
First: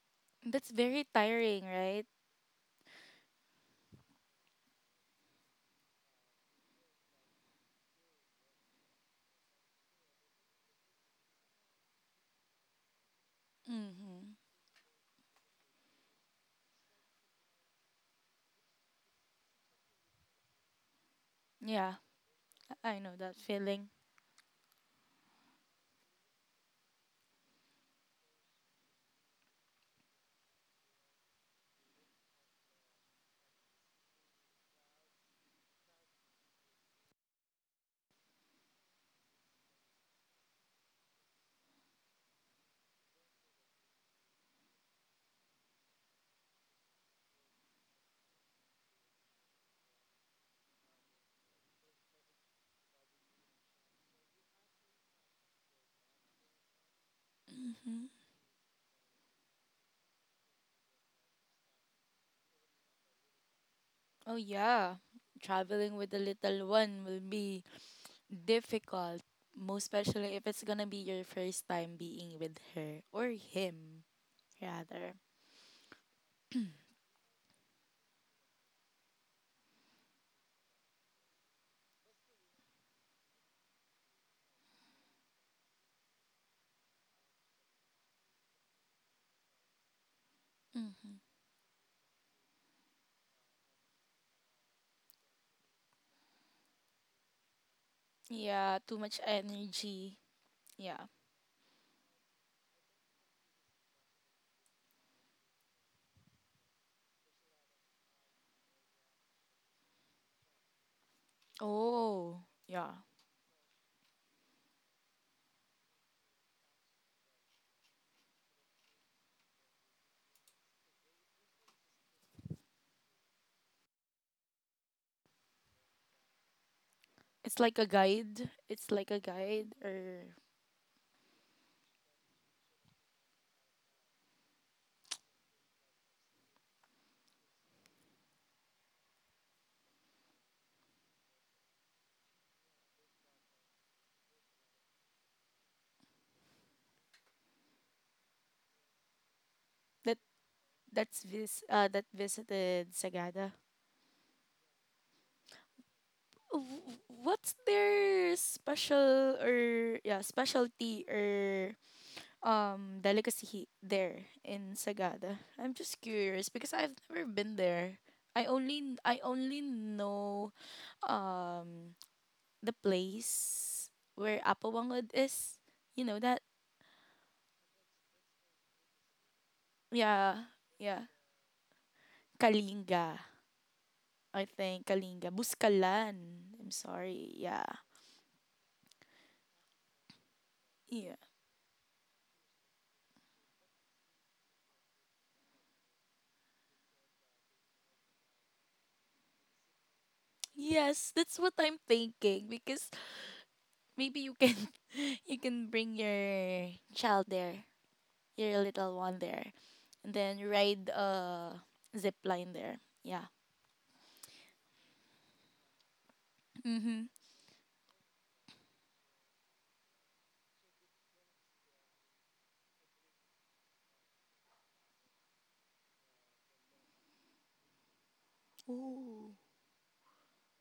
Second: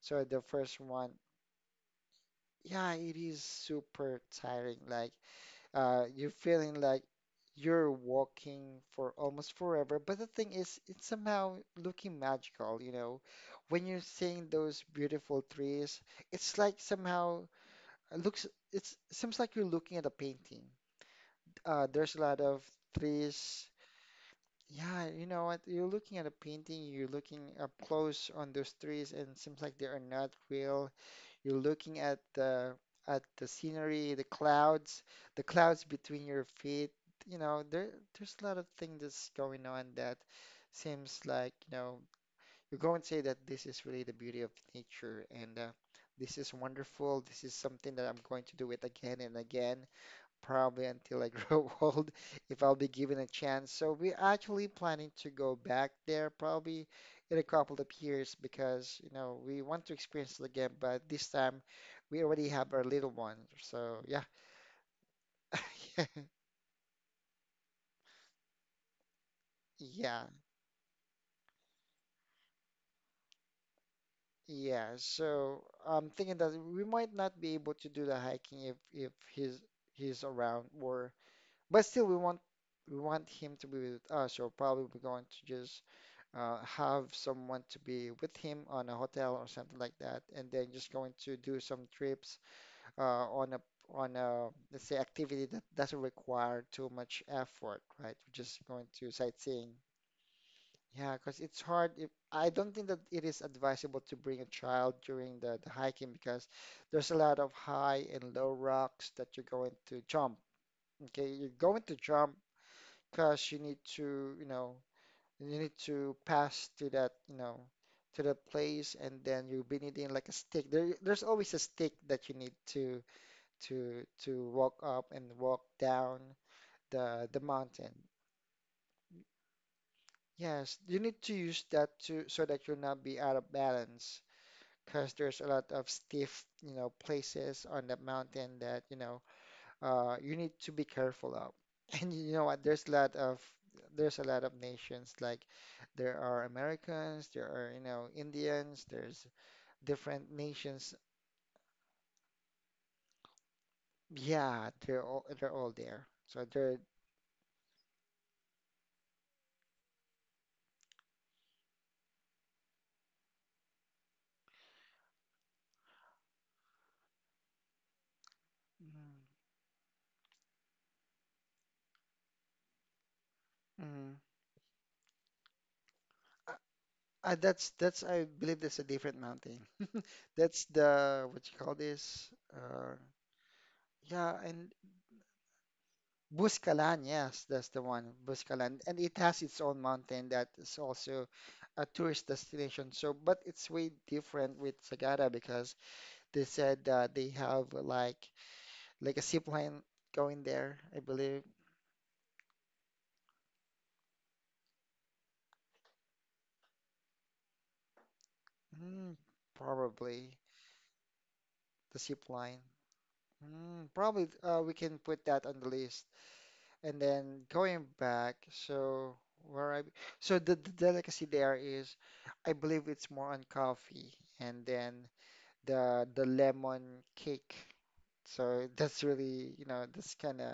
Speaker 2: So the
Speaker 1: That's
Speaker 2: first
Speaker 1: very
Speaker 2: one,
Speaker 1: tiring, right?
Speaker 2: yeah, it is super tiring. Like you're feeling like you're walking for almost forever. But the thing is, it's somehow looking magical, you know. When you're
Speaker 1: Mm-hmm.
Speaker 2: seeing those beautiful trees, it's like somehow it looks, it's, seems like you're looking at a painting.
Speaker 1: Yeah,
Speaker 2: There's a lot of
Speaker 1: I know that
Speaker 2: trees.
Speaker 1: feeling.
Speaker 2: Yeah, you know what? You're looking at a painting, you're looking up close on those trees, and it seems like they are not real. You're looking at the scenery, the clouds between your feet. You know, there's a lot of things that's going on that seems like, you know, you are going to say that this is really the beauty of nature, and this is wonderful. This is something that I'm going to do it again and again probably until I grow old if I'll be given a chance. So we're actually planning to go back there probably in a couple of
Speaker 1: Mm-hmm.
Speaker 2: years because, you know, we want to experience it again, but this time we already have our little one. So yeah.
Speaker 1: Oh yeah, traveling with a little one will be difficult, most
Speaker 2: Yeah.
Speaker 1: especially if it's gonna be your first time being with her or him,
Speaker 2: Yeah.
Speaker 1: rather.
Speaker 2: So I'm thinking that we might not be able to do the hiking if he's around or but still, we want him to be with us, or probably we're going to just have someone to be with him on a hotel or something like that, and then just
Speaker 1: Hmm.
Speaker 2: going to do some trips on a let's say activity that doesn't require too much effort, right? We're just
Speaker 1: Yeah,
Speaker 2: going
Speaker 1: too
Speaker 2: to
Speaker 1: much
Speaker 2: sightseeing.
Speaker 1: energy. Yeah.
Speaker 2: Yeah, because it's hard. If, I don't think that it is advisable to bring a child during the hiking because there's a lot of high and low rocks that you're going to jump. Okay, you're going to jump
Speaker 1: Oh, yeah.
Speaker 2: because you need to, you know, you need to pass to that, you know, to the place, and then you'll be needing like a stick. There's always a stick that you need to walk up and walk down the
Speaker 1: It's like a
Speaker 2: mountain.
Speaker 1: guide. It's like a guide or
Speaker 2: Yes, you need to use that to so that you'll not be out of balance, because there's a lot of stiff, you know, places on the mountain that, you know, you need to be careful of. And you know what? There's a lot of nations like there are Americans, there are you know Indians, there's
Speaker 1: that
Speaker 2: different nations.
Speaker 1: that's vis, that visited Sagada.
Speaker 2: Yeah, they're all there. So they're
Speaker 1: W- What's their special, or yeah, specialty, or delicacy there in Sagada? I'm just curious because I've never been there.
Speaker 2: mm,
Speaker 1: I only know um the place where Apawangod is. You know that?
Speaker 2: uh, that's I believe that's a different mountain.
Speaker 1: Yeah,
Speaker 2: That's
Speaker 1: yeah.
Speaker 2: the what you call this?
Speaker 1: Kalinga,
Speaker 2: Yeah,
Speaker 1: I
Speaker 2: and
Speaker 1: think Kalinga. Buskalan. I'm
Speaker 2: Buscalan,
Speaker 1: sorry.
Speaker 2: yes,
Speaker 1: Yeah.
Speaker 2: that's the one, Buscalan. And it has its own mountain that is
Speaker 1: Yeah.
Speaker 2: also a tourist destination. So, but it's way different with Sagada because they said they have like a zip line going there, I
Speaker 1: Yes, that's
Speaker 2: believe.
Speaker 1: what I'm thinking, because maybe you can you can bring your child there, your little one
Speaker 2: Mm,
Speaker 1: there, and
Speaker 2: probably
Speaker 1: then ride a
Speaker 2: the
Speaker 1: zip
Speaker 2: zip
Speaker 1: line
Speaker 2: line.
Speaker 1: there. Yeah.
Speaker 2: Mm, probably we can put that on the list. And
Speaker 1: Mhm.
Speaker 2: then going back, so where I so the delicacy there is, I believe it's more on coffee and then the lemon cake. So that's
Speaker 1: Ooh,
Speaker 2: really, you know, that's kind of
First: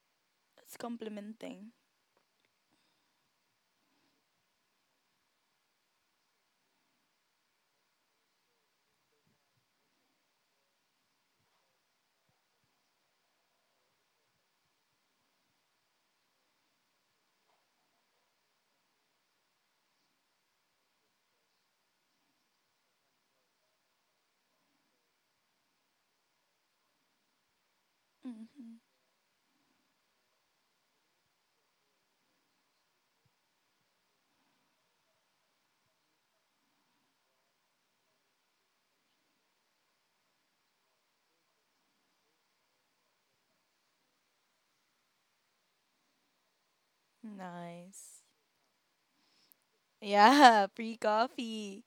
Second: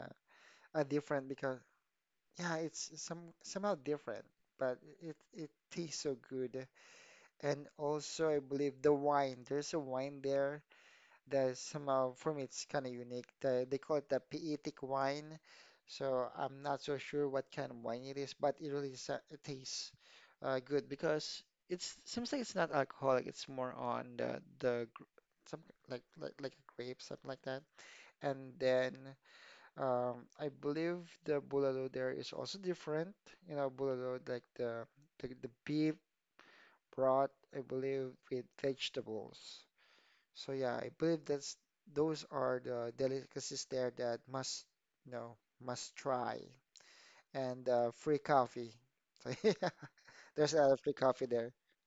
Speaker 1: that's
Speaker 2: a different because
Speaker 1: complimenting.
Speaker 2: yeah, it's some somehow different, but it tastes so good. And also, I believe the wine. There's a wine there there's somehow for me it's kind of unique. The, they call it the Piitic wine, so I'm not so sure what kind of wine it is, but it really it tastes good because it's seems like it's not alcoholic. It's more on the some like a grape something like that. And
Speaker 1: Mhm.
Speaker 2: then I believe the bulalo there is also different. You know, bulalo like the beef broth, I believe, with vegetables. So yeah, I believe that's those are the delicacies there that must, you know, must try. And free
Speaker 1: Nice.
Speaker 2: coffee. So yeah, there's a
Speaker 1: Yeah,
Speaker 2: lot of free
Speaker 1: free
Speaker 2: coffee there.
Speaker 1: coffee.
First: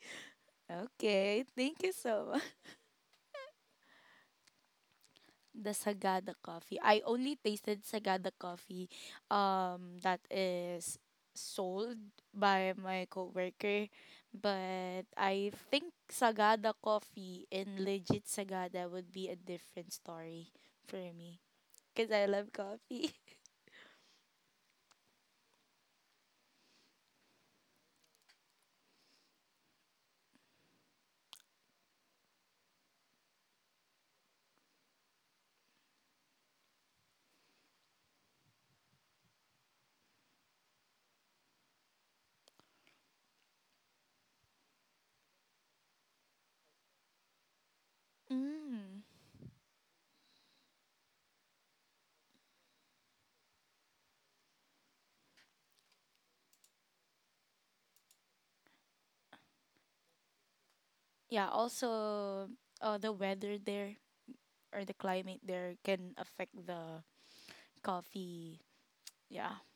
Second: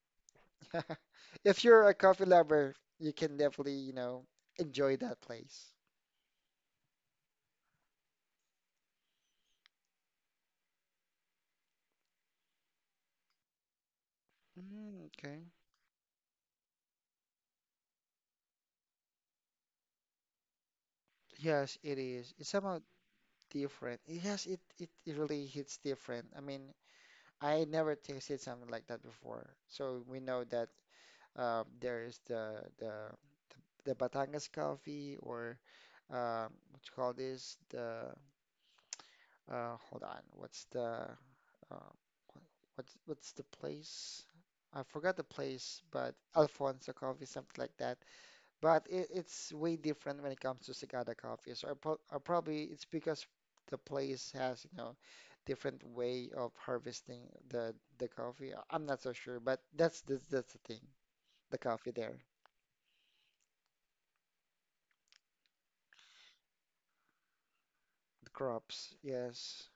Speaker 1: Okay,
Speaker 2: If
Speaker 1: thank
Speaker 2: you're
Speaker 1: you
Speaker 2: a coffee
Speaker 1: so much.
Speaker 2: lover, you can definitely, you know, enjoy that
Speaker 1: The
Speaker 2: place.
Speaker 1: Sagada coffee. I only tasted Sagada coffee that is sold by my coworker,
Speaker 2: Mm,
Speaker 1: but
Speaker 2: okay.
Speaker 1: I think Sagada coffee and legit Sagada would be a different story for me,
Speaker 2: Yes, it
Speaker 1: cuz I
Speaker 2: is. It's
Speaker 1: love
Speaker 2: somehow
Speaker 1: coffee.
Speaker 2: different. Yes, it really hits different. I mean, I never tasted something like that before. So we know that there is the Batangas coffee or what you call this? The hold on, what's the uh, what's the place? I forgot the place, but Alfonso coffee, something like that. But
Speaker 1: Mm.
Speaker 2: it's way different when it comes to Sagada coffee. So I probably it's because the place has you know different way of harvesting the coffee. I'm not so sure, but that's the thing,
Speaker 1: Yeah,
Speaker 2: the coffee there.
Speaker 1: also the weather there or the climate there can affect the
Speaker 2: The
Speaker 1: coffee.
Speaker 2: crops,
Speaker 1: Yeah.
Speaker 2: yes.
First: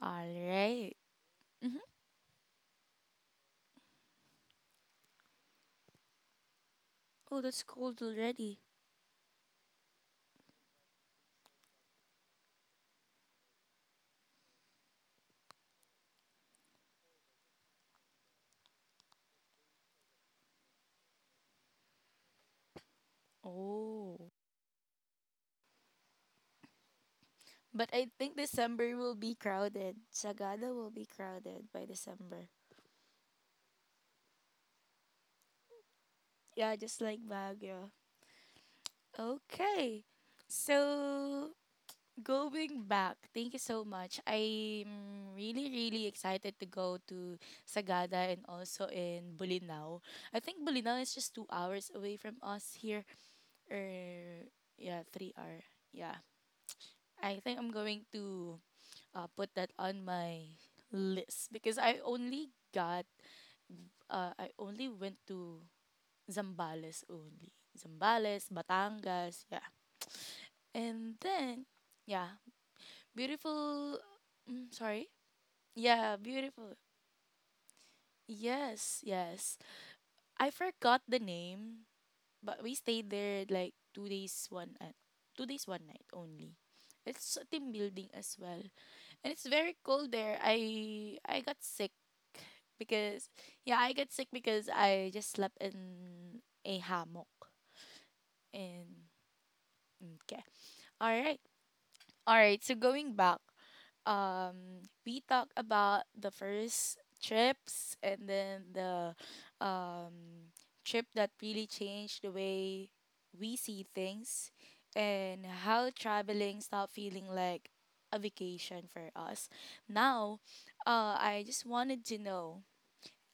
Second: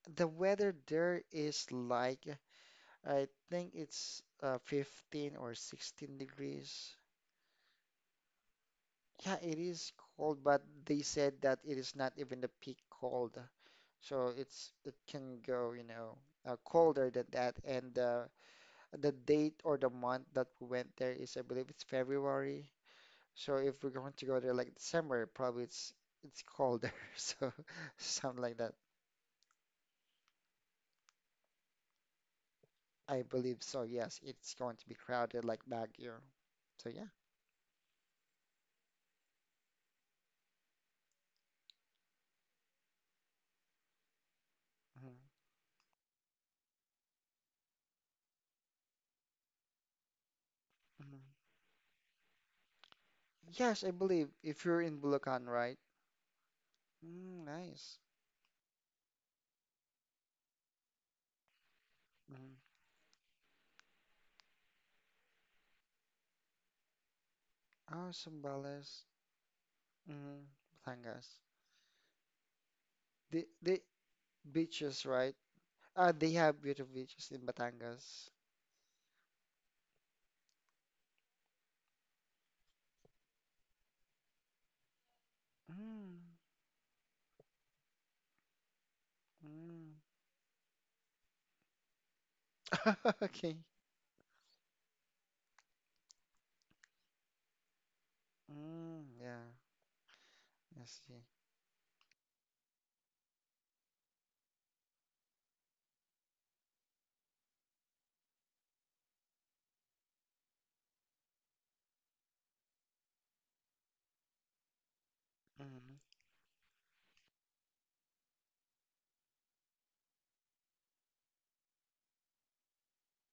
Speaker 1: All
Speaker 2: The weather
Speaker 1: right.
Speaker 2: there is
Speaker 1: Mm-hmm.
Speaker 2: like, I think it's 15 or 16 degrees.
Speaker 1: Oh, that's cold already.
Speaker 2: Yeah, it is cold, but they said that it is not even the peak cold. So it's it can go, you know, colder than that. And the date or the month that we went there is, I believe it's February. So if we're going to
Speaker 1: Oh.
Speaker 2: go there like December, probably it's colder. So
Speaker 1: But I think
Speaker 2: something like that.
Speaker 1: December will be crowded. Sagada will be crowded by December.
Speaker 2: I believe so. Yes, it's going to be crowded like Baguio.
Speaker 1: Yeah,
Speaker 2: So
Speaker 1: just
Speaker 2: yeah.
Speaker 1: like Baguio. Okay. So, going back, thank you so much.
Speaker 2: Mhm,
Speaker 1: I'm really, really excited to go to Sagada, and also in Bulinaw. I think Bulinaw is
Speaker 2: mhm.
Speaker 1: just 2 hours away from us here.
Speaker 2: Yes,
Speaker 1: Or,
Speaker 2: I believe if you're in
Speaker 1: yeah, three
Speaker 2: Bulacan,
Speaker 1: hour.
Speaker 2: right?
Speaker 1: Yeah. I
Speaker 2: Mm,
Speaker 1: think I'm
Speaker 2: nice.
Speaker 1: going to put that on my list because I only
Speaker 2: Mm.
Speaker 1: got. I only went to Zambales only.
Speaker 2: Oh,
Speaker 1: Zambales,
Speaker 2: Sambales.
Speaker 1: Batangas, yeah.
Speaker 2: Mm,
Speaker 1: And
Speaker 2: Batangas.
Speaker 1: then, yeah,
Speaker 2: The
Speaker 1: beautiful. Mm,
Speaker 2: beaches,
Speaker 1: sorry.
Speaker 2: right?
Speaker 1: Yeah,
Speaker 2: They have
Speaker 1: beautiful.
Speaker 2: beautiful beaches in Batangas.
Speaker 1: Yes, yes. I forgot the name, but we stayed there like 2 days, one 2 days, one night
Speaker 2: Mm,
Speaker 1: only. It's a team building as well, and it's very
Speaker 2: mm.
Speaker 1: cold there. I got sick because,
Speaker 2: Okay.
Speaker 1: yeah, I got sick because I just slept in a hammock and
Speaker 2: Mm, yeah,
Speaker 1: okay.
Speaker 2: I
Speaker 1: All
Speaker 2: see.
Speaker 1: right. All right. So going back, we talked about the first trips and then the, um, trip that really changed the way we see things and how
Speaker 2: Mm,
Speaker 1: traveling stopped feeling like a vacation for us. Now, I just wanted to know,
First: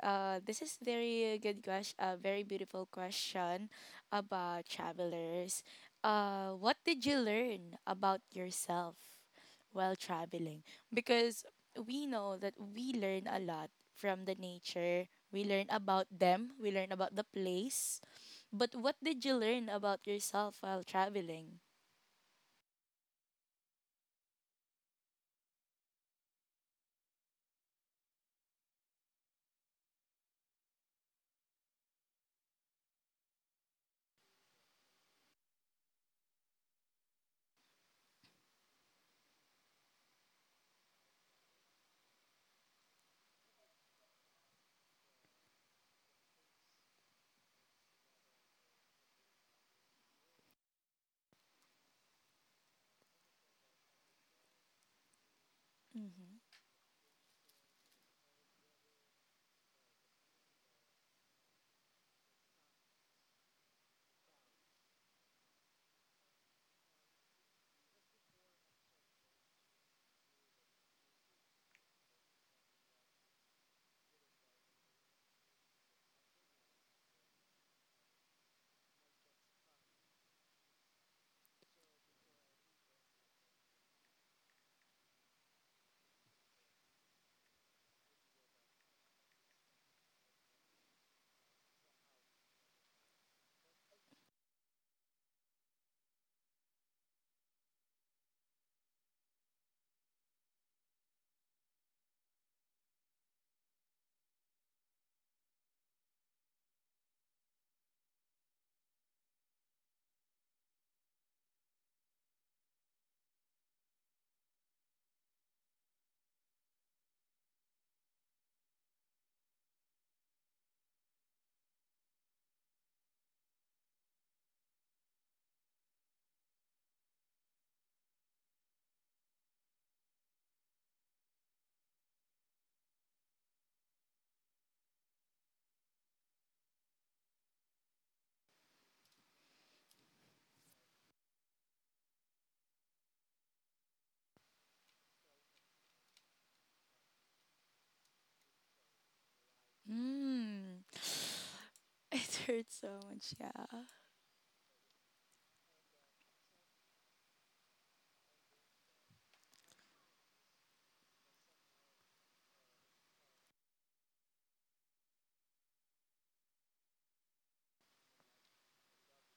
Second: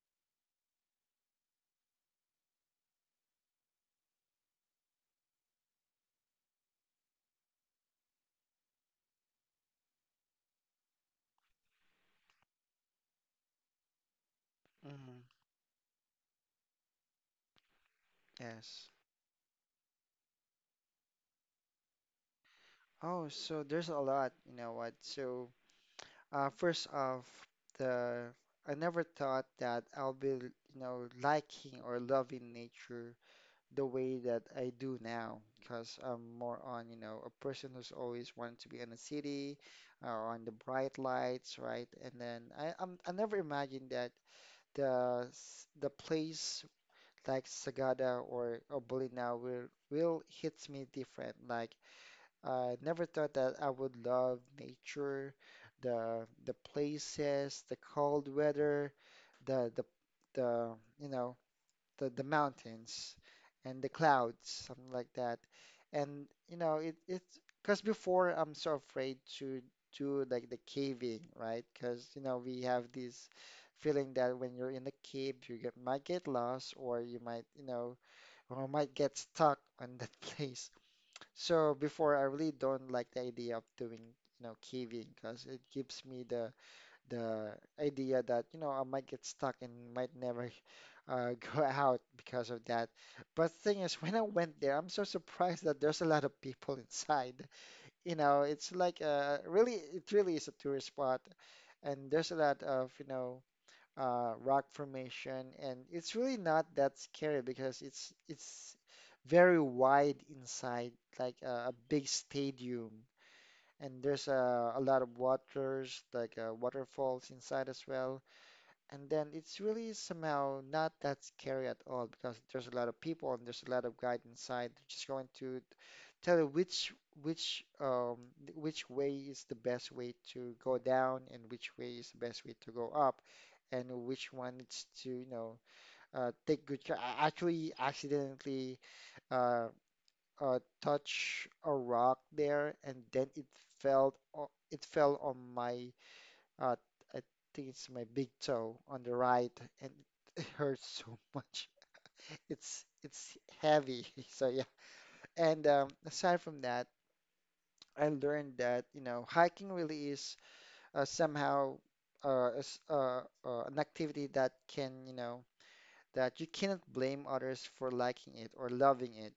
Speaker 1: this is very good question, a very beautiful question about travelers. What did you learn about yourself while traveling? Because we know that we learn a lot from the nature.
Speaker 2: mm,
Speaker 1: We learn about them, we learn about the place. But
Speaker 2: yes.
Speaker 1: what did you learn about yourself while traveling?
Speaker 2: Oh, so there's a lot, you know what? So first off, the I never thought that I'll be, you know, liking or loving nature the way that I do now, because I'm more on, you know, a person who's always wanted to be in the city, on the bright lights, right? And then I never imagined that the place like Sagada or Bolinao will hits me different. Like I never thought that I would love nature, the
Speaker 1: Mm-hmm.
Speaker 2: the places, the cold weather, the the the you know the mountains and the clouds, something like that. And you know it's because before I'm so afraid to do like the caving, right? Because you know we have this feeling that when you're in the cave, you get might get lost or you might you know or might get stuck on that place. So before, I really don't like the idea of doing, you know, caving because it gives me the idea that, you know, I might get stuck and might never go out because of that. But thing is, when I went there, I'm so surprised that there's a lot of people inside. You know, it's like really, it really is a tourist spot, and there's a lot of, you know, rock formation, and it's really not that scary because it's very wide inside, like a big stadium, and there's a lot of waters, like waterfalls inside as well. And then it's really somehow not that scary at all because there's a lot of people and there's a lot of guide inside. They're just going to tell you which which way is the best way to go down and which way is the best way to go up and which one needs to you know take good care. I actually accidentally uh, touch a rock there and then it it fell on my uh, I think it's my big toe on the right, and it
Speaker 1: Mm.
Speaker 2: hurts so much.
Speaker 1: It hurts
Speaker 2: It's
Speaker 1: so much,
Speaker 2: it's
Speaker 1: yeah.
Speaker 2: heavy. So yeah. And aside from that, I learned that you know hiking really is somehow an activity that can you know that you cannot blame others for liking it or loving it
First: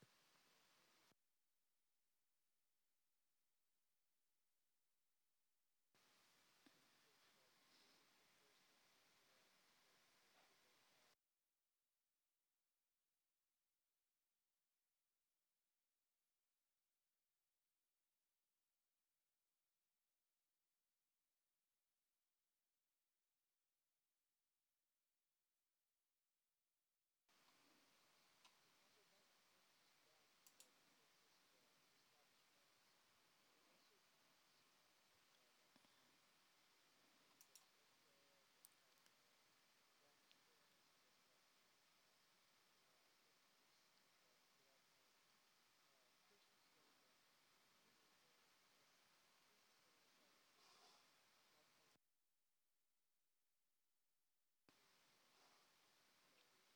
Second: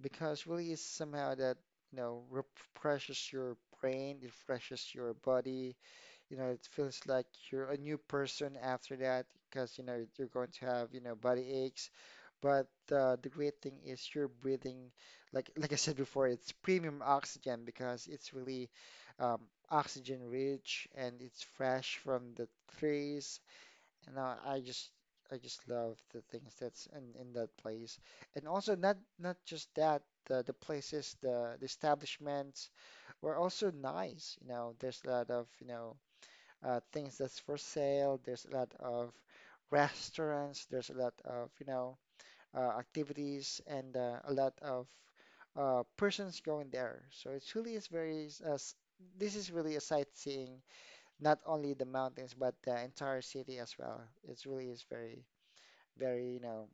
Speaker 2: because really is somehow that you know refreshes your brain, it refreshes your body, you know, it feels like you're a new person after that because, you know, you're going to have, you know, body aches. But the great thing is you're breathing, like I said before, it's premium oxygen because it's really um, oxygen rich and it's fresh from the trees. And I just love the things that's in that place. And also not just that, the places, the establishments were also nice. You know, there's a lot of, you know, things that's for sale. There's a lot of restaurants. There's a lot of, you know, activities and a lot of persons going there. So it really is very, this is really a sightseeing, not only the mountains, but the entire city as well. It really is very, very, you know,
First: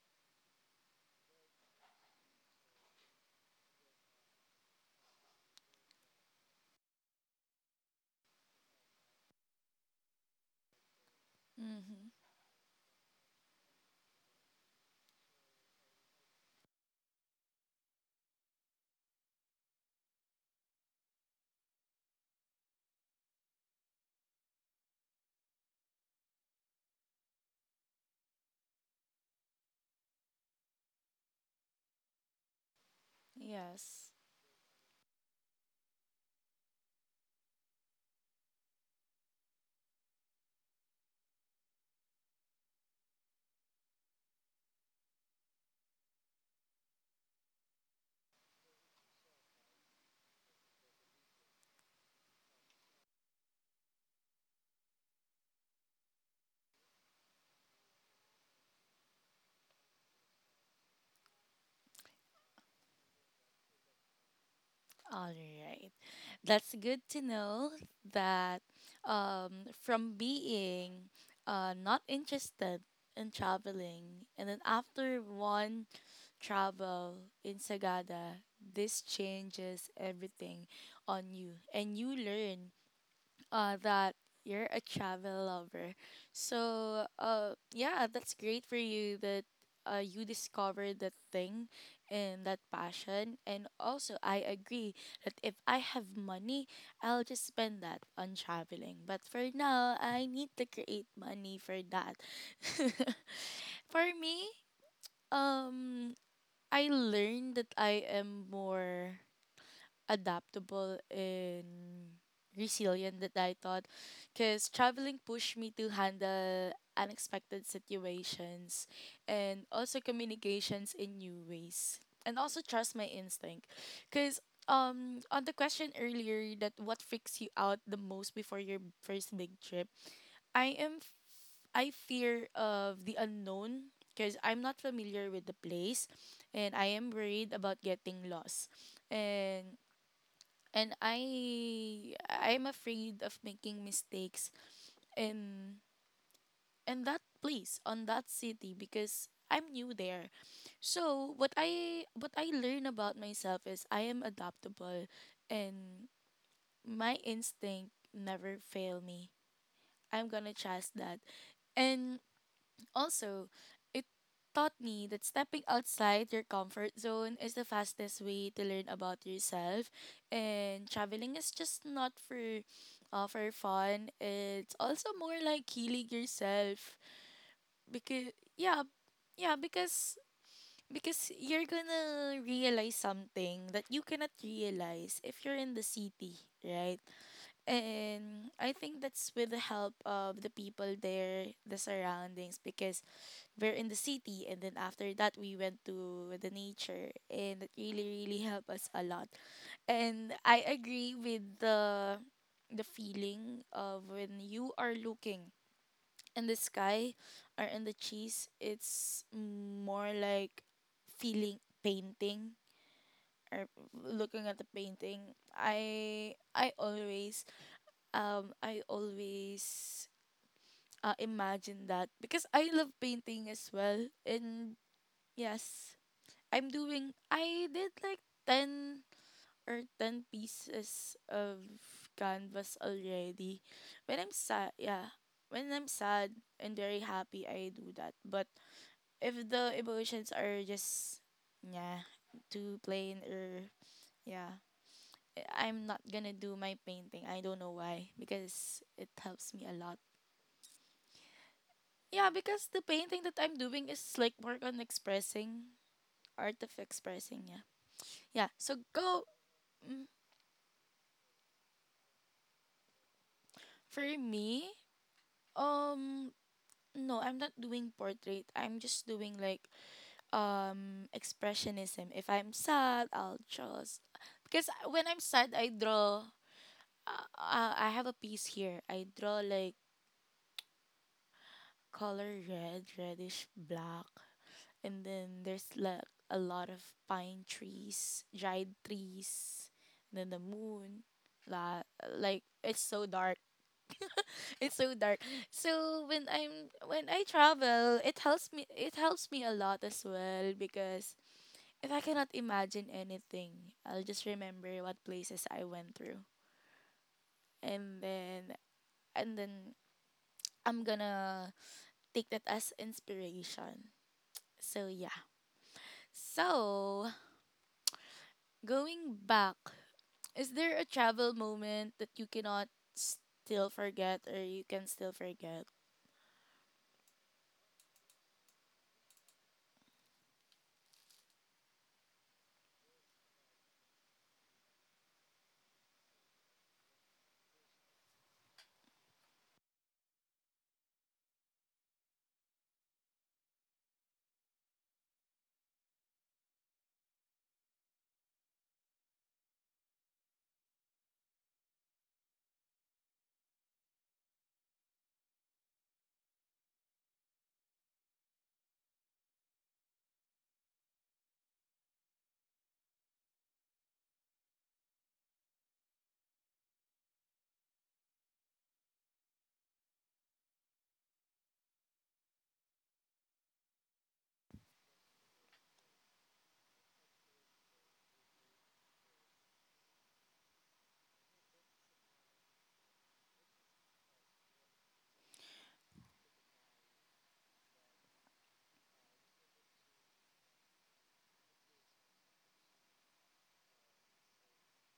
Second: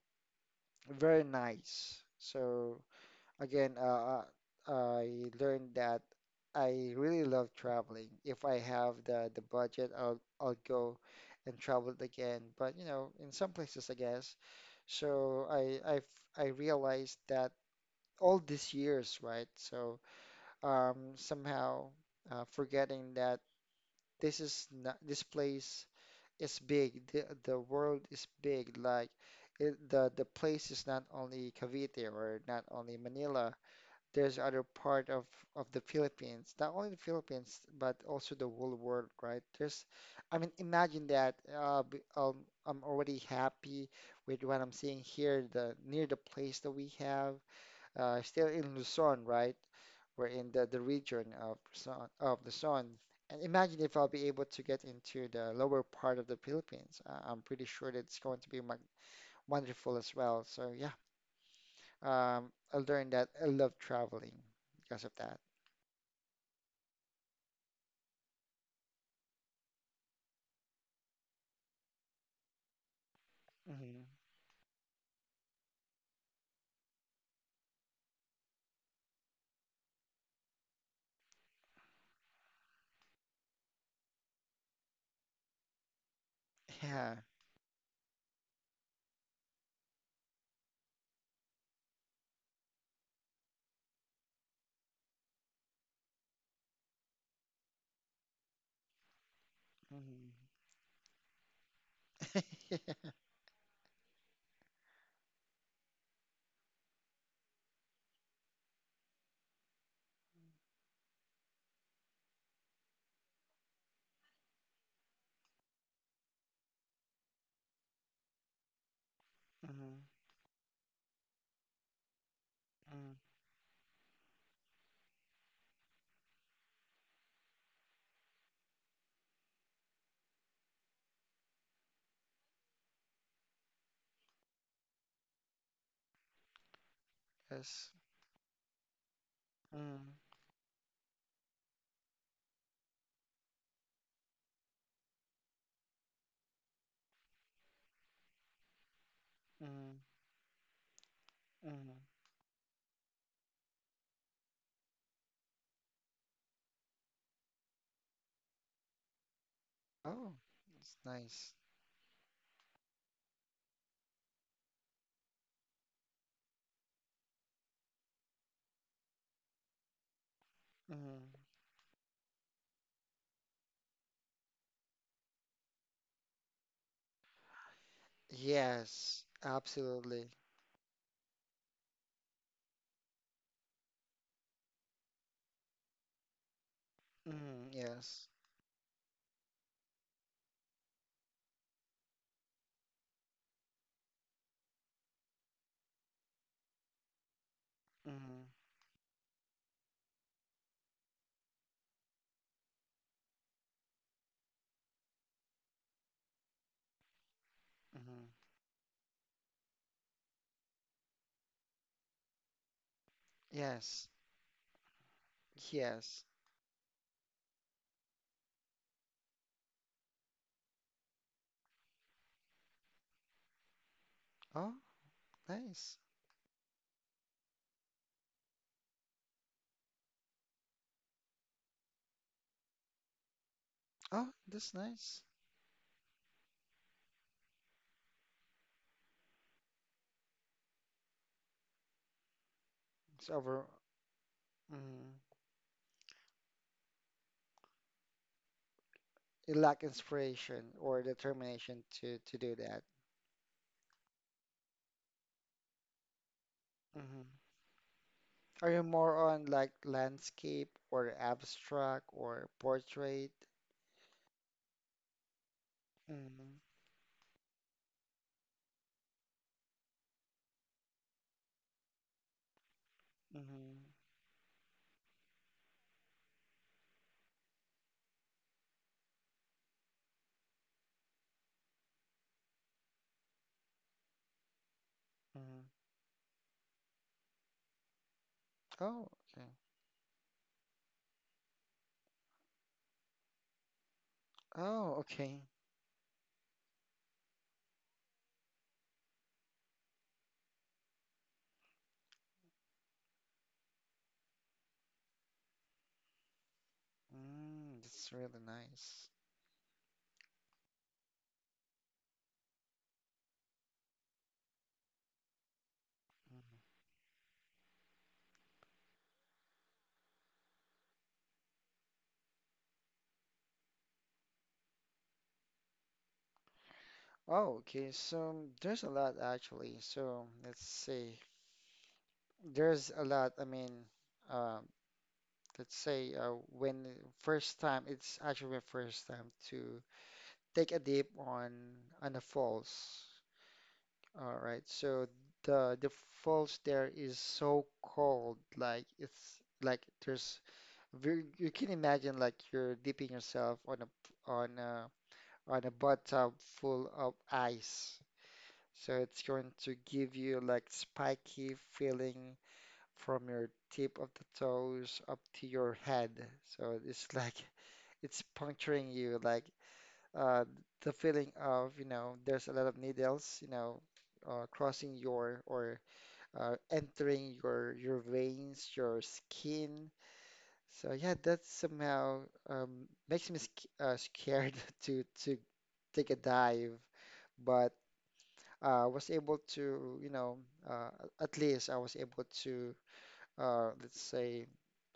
Speaker 2: very nice. So again, I learned that I really love traveling. If I have the budget, I'll go and travel it
Speaker 1: Mm-hmm.
Speaker 2: again. But you know, in some places, I guess. So I realized that all these years, right? So somehow forgetting that this is not, this place is big. The world is big. Like the place is not only Cavite or not only Manila,
Speaker 1: Yes.
Speaker 2: there's other part of the Philippines, not only the Philippines but also the whole world, right? I mean, imagine that. I'm already happy with what I'm seeing here, the near the place that we have, still in Luzon, right? We're in the region of Luzon, of Luzon. And imagine if I'll be able to get into the lower part of the Philippines. I'm pretty sure that it's going to be mag wonderful as well. So yeah, um, I learned that I love traveling because of
Speaker 1: All
Speaker 2: that.
Speaker 1: right. That's good to know that, from being not interested in
Speaker 2: Mm-hmm.
Speaker 1: traveling, and then after one travel in Sagada, this changes everything on you, and you learn that you're a travel lover. So,
Speaker 2: Yeah.
Speaker 1: yeah, that's great for you that you discovered that thing and that passion. And also, I agree that if I have money, I'll just spend that on traveling. But for now, I
Speaker 2: Mm-hmm.
Speaker 1: need to create money for that. For me, um, I learned that I am more adaptable and resilient that I thought, because traveling pushed me to handle unexpected situations and also
Speaker 2: Mm-hmm.
Speaker 1: communications in new ways, and also trust
Speaker 2: Mm-hmm.
Speaker 1: my instinct because, um, on the question earlier, that what freaks you out the most before your first big trip, I am f- I fear of the unknown because I'm not familiar with the place, and I am worried about
Speaker 2: Yes.
Speaker 1: getting lost, and
Speaker 2: Mm-hmm.
Speaker 1: I'm afraid of making mistakes in in that place on that city because I'm new
Speaker 2: Mm.
Speaker 1: there. So
Speaker 2: Mm.
Speaker 1: what I learn about myself is I am adaptable, and my instinct never fail me. I'm
Speaker 2: Oh,
Speaker 1: gonna trust
Speaker 2: that's
Speaker 1: that.
Speaker 2: nice.
Speaker 1: And also, it taught me that stepping outside your comfort zone is the fastest way to learn about yourself. And traveling
Speaker 2: Mm-hmm.
Speaker 1: is just not for, for fun. It's also more like healing yourself because, yeah,
Speaker 2: Yes,
Speaker 1: yeah,
Speaker 2: absolutely.
Speaker 1: because you're gonna realize something that you cannot realize if you're in the city, right?
Speaker 2: Mm-hmm. Yes.
Speaker 1: And I think that's with the help of the people there, the surroundings, because we're in the city and then after that we went to the nature and it really, really
Speaker 2: Mm-hmm.
Speaker 1: helped us a lot. And I agree with the feeling of when you are looking in the sky or in the
Speaker 2: Mm-hmm.
Speaker 1: trees. It's more like feeling painting or
Speaker 2: Yes.
Speaker 1: looking at the painting.
Speaker 2: Yes.
Speaker 1: I always, I always, imagine that because I love painting as well and,
Speaker 2: Oh,
Speaker 1: yes,
Speaker 2: nice.
Speaker 1: I'm doing, I did like 10 or 10 pieces of canvas already when I'm
Speaker 2: Oh,
Speaker 1: sad,
Speaker 2: that's
Speaker 1: yeah,
Speaker 2: nice.
Speaker 1: when I'm sad and very happy I do that. But if the emotions are just, yeah, too plain
Speaker 2: It's over.
Speaker 1: or, yeah,
Speaker 2: Mm-hmm.
Speaker 1: I'm not gonna do my painting. I don't know why, because it helps
Speaker 2: You
Speaker 1: me a
Speaker 2: lack
Speaker 1: lot.
Speaker 2: inspiration or determination to
Speaker 1: Yeah,
Speaker 2: to do
Speaker 1: because the
Speaker 2: that.
Speaker 1: painting that I'm doing is like work on expressing, art of
Speaker 2: Hmm.
Speaker 1: expressing, yeah. Yeah,
Speaker 2: Are
Speaker 1: so
Speaker 2: you more
Speaker 1: go.
Speaker 2: on like
Speaker 1: Mm,
Speaker 2: landscape or abstract or portrait?
Speaker 1: for me, um,
Speaker 2: Mm-hmm.
Speaker 1: no, I'm not doing portrait. I'm just doing like, um, expressionism. If I'm sad, I'll
Speaker 2: Mm-hmm.
Speaker 1: just, because when I'm sad, I draw, I have a piece here. I draw like color red, reddish black, and then
Speaker 2: Mm-hmm.
Speaker 1: there's like a lot of pine trees, dried
Speaker 2: Oh, okay.
Speaker 1: trees, and then the moon. La, like it's so dark. It's so
Speaker 2: Oh,
Speaker 1: dark.
Speaker 2: okay.
Speaker 1: So when I'm when I travel, it helps me a lot as well because if I cannot imagine anything, I'll just remember what places I went through.
Speaker 2: Mm,
Speaker 1: And
Speaker 2: that's really
Speaker 1: then
Speaker 2: nice.
Speaker 1: and then I'm gonna take that as inspiration. So yeah. So going back, is there a travel moment that you cannot still forget or you can still forget?
Speaker 2: Oh, okay. So there's a lot actually. So let's see. There's a lot. I mean, uh, let's say when first time, it's actually my first time to take a dip on a falls. All right. So the falls there is so cold. Like it's like You can imagine like you're dipping yourself on on a bathtub full of ice. So it's going to give you like spiky feeling from your tip of the toes up to your head. So it's like it's puncturing you like uh, the feeling of, you know, there's a lot of needles, you know, crossing your or entering your veins, your skin, so yeah, that somehow makes me sc scared to take a dive, but was able to, you know, uh, at least I was able to, let's say,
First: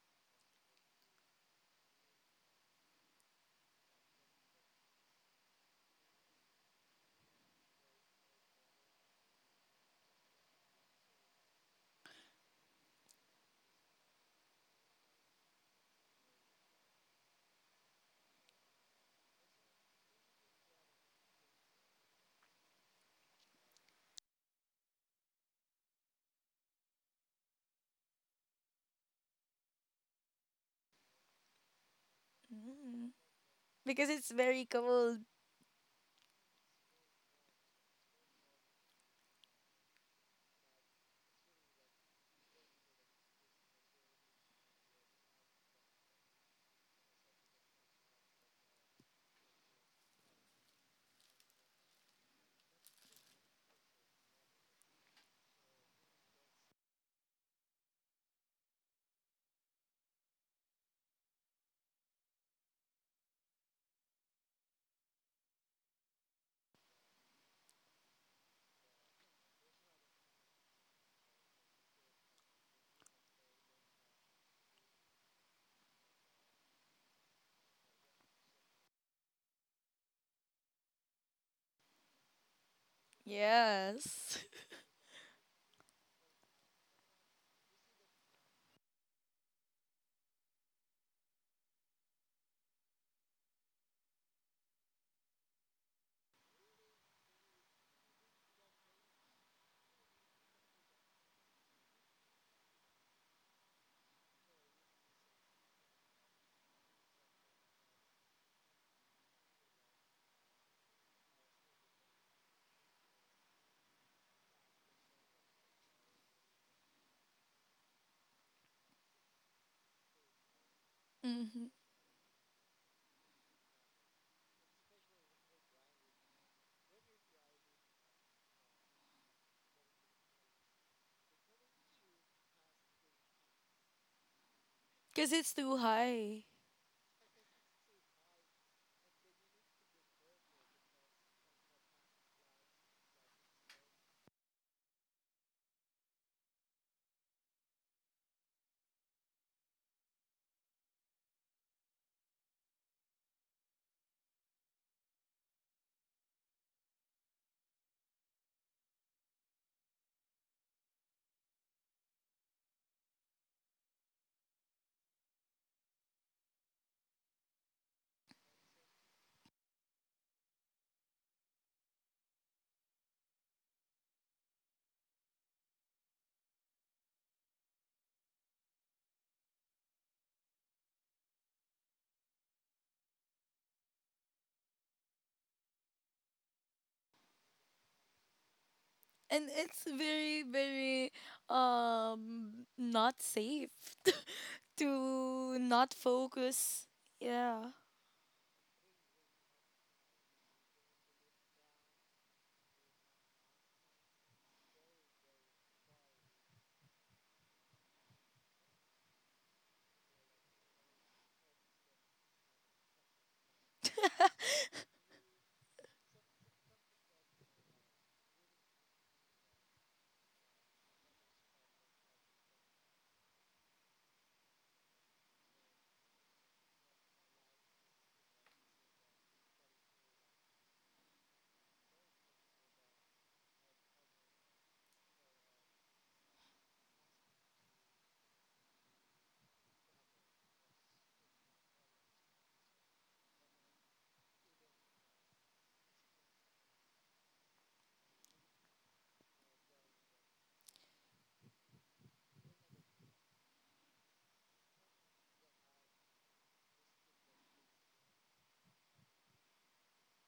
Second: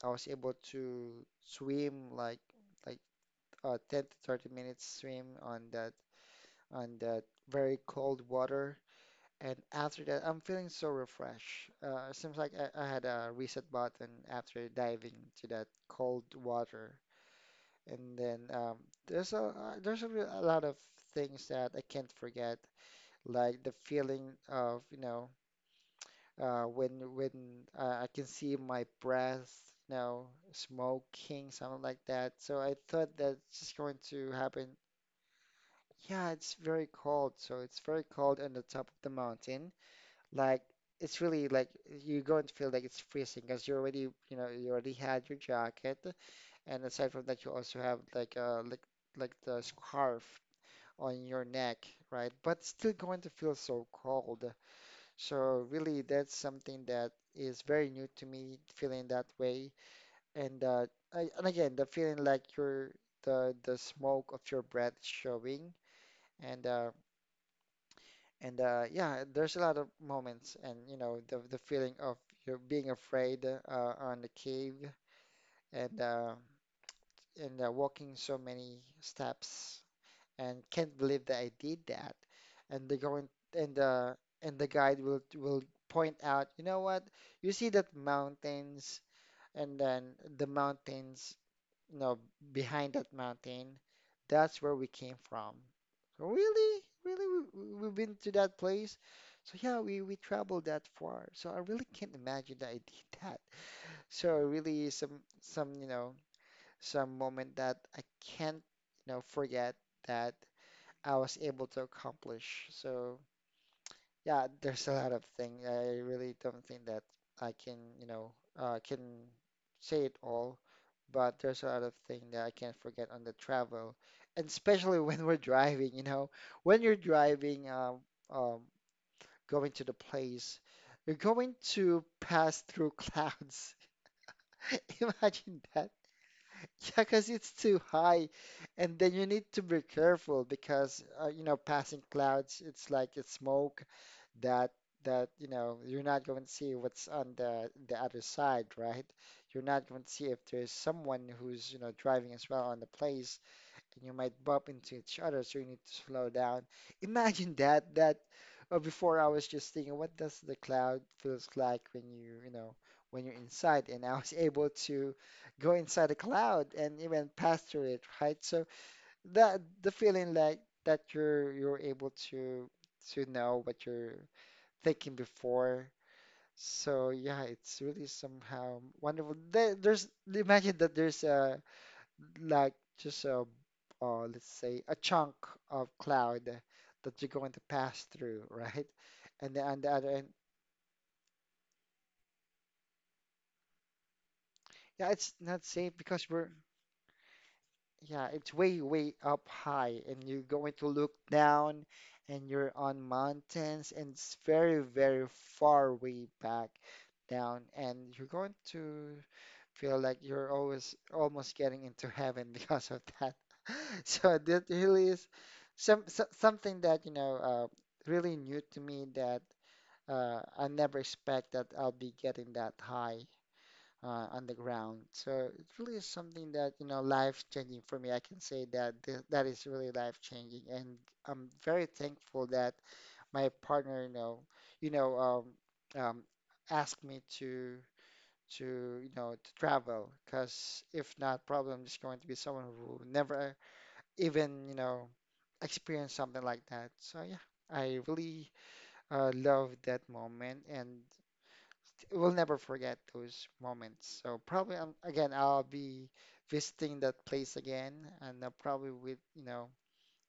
Speaker 2: I was able to swim like 10 to 30 minutes swim on that very cold water, and after that, I'm feeling so refreshed. It seems like I had a reset button after diving to that cold water. And then there's a there's a lot of things that I can't forget, like the feeling of you know when I can see my breath, you know, smoking, something like that. So I
Speaker 1: Mm.
Speaker 2: thought that's just going
Speaker 1: Because
Speaker 2: to
Speaker 1: it's very
Speaker 2: happen.
Speaker 1: cold.
Speaker 2: Yeah, it's very cold, so it's very cold on the top of the mountain. Like it's really like you're going to feel like it's freezing because you already you know you already had your jacket, and aside from that, you also have like like the scarf on your neck, right? But still going to feel so cold. So really, that's something that is very new to me, feeling that way. And and again, the feeling like your the smoke of your breath showing, and yeah, there's a lot of moments, and you know the feeling of you being afraid on the cave, and walking so many steps and can't believe that I did that. And they're going, and the
Speaker 1: Yes.
Speaker 2: and the guide will point out, you know what? You see that mountains and then the mountains, you know, behind that mountain, that's where we came from. So really? Really? We've been to that place? So yeah, we traveled that far. So I really can't imagine that I did that. So really some, you know, some moment that I can't, you know, forget that I was able to accomplish. So yeah, there's a lot of things. I really don't think that I can, you know, can say it all, but
Speaker 1: Because
Speaker 2: there's a lot of things that I can't forget on the travel, and especially when we're driving, you know, when you're driving, um, going to the place, you're going to pass through clouds.
Speaker 1: it's
Speaker 2: Imagine
Speaker 1: too
Speaker 2: that.
Speaker 1: high.
Speaker 2: Yeah, because it's too high, and then you need to be careful because you know passing clouds, it's like it's smoke that that you know you're not going to see what's on the other side, right? You're not going to see if there's someone who's you know driving as well on the place, and you might bump into each other, so you need to slow down. Imagine that before I was just thinking, what does the cloud feels like when you know when you're inside, and I was able to go inside a cloud and even pass through it, right? So that the feeling like that you're able to know what you're thinking before. So yeah, it's really somehow wonderful. There's imagine that there's a like let's say a chunk of cloud that you're going to pass through, right?
Speaker 1: And
Speaker 2: And then on
Speaker 1: it's
Speaker 2: the other end,
Speaker 1: very, very, um, not safe
Speaker 2: yeah, it's
Speaker 1: to
Speaker 2: not safe
Speaker 1: not
Speaker 2: because
Speaker 1: focus. Yeah.
Speaker 2: yeah, it's way, way up high, and you're going to look down, and you're on mountains, and it's very, very far way back down, and you're going to feel like you're always almost getting into heaven because of that. So that really is something that you know really new to me that I never expect that I'll be getting that high on the ground. So it really is something that life changing for me. I can say that th that is really life changing, and I'm very thankful that my partner you know um, um, asked me to. To travel because if not, probably I'm just going to be someone who never even, experience something like that. So yeah, I really love that moment and will never forget those moments. So probably again, I'll be visiting that place again and probably with,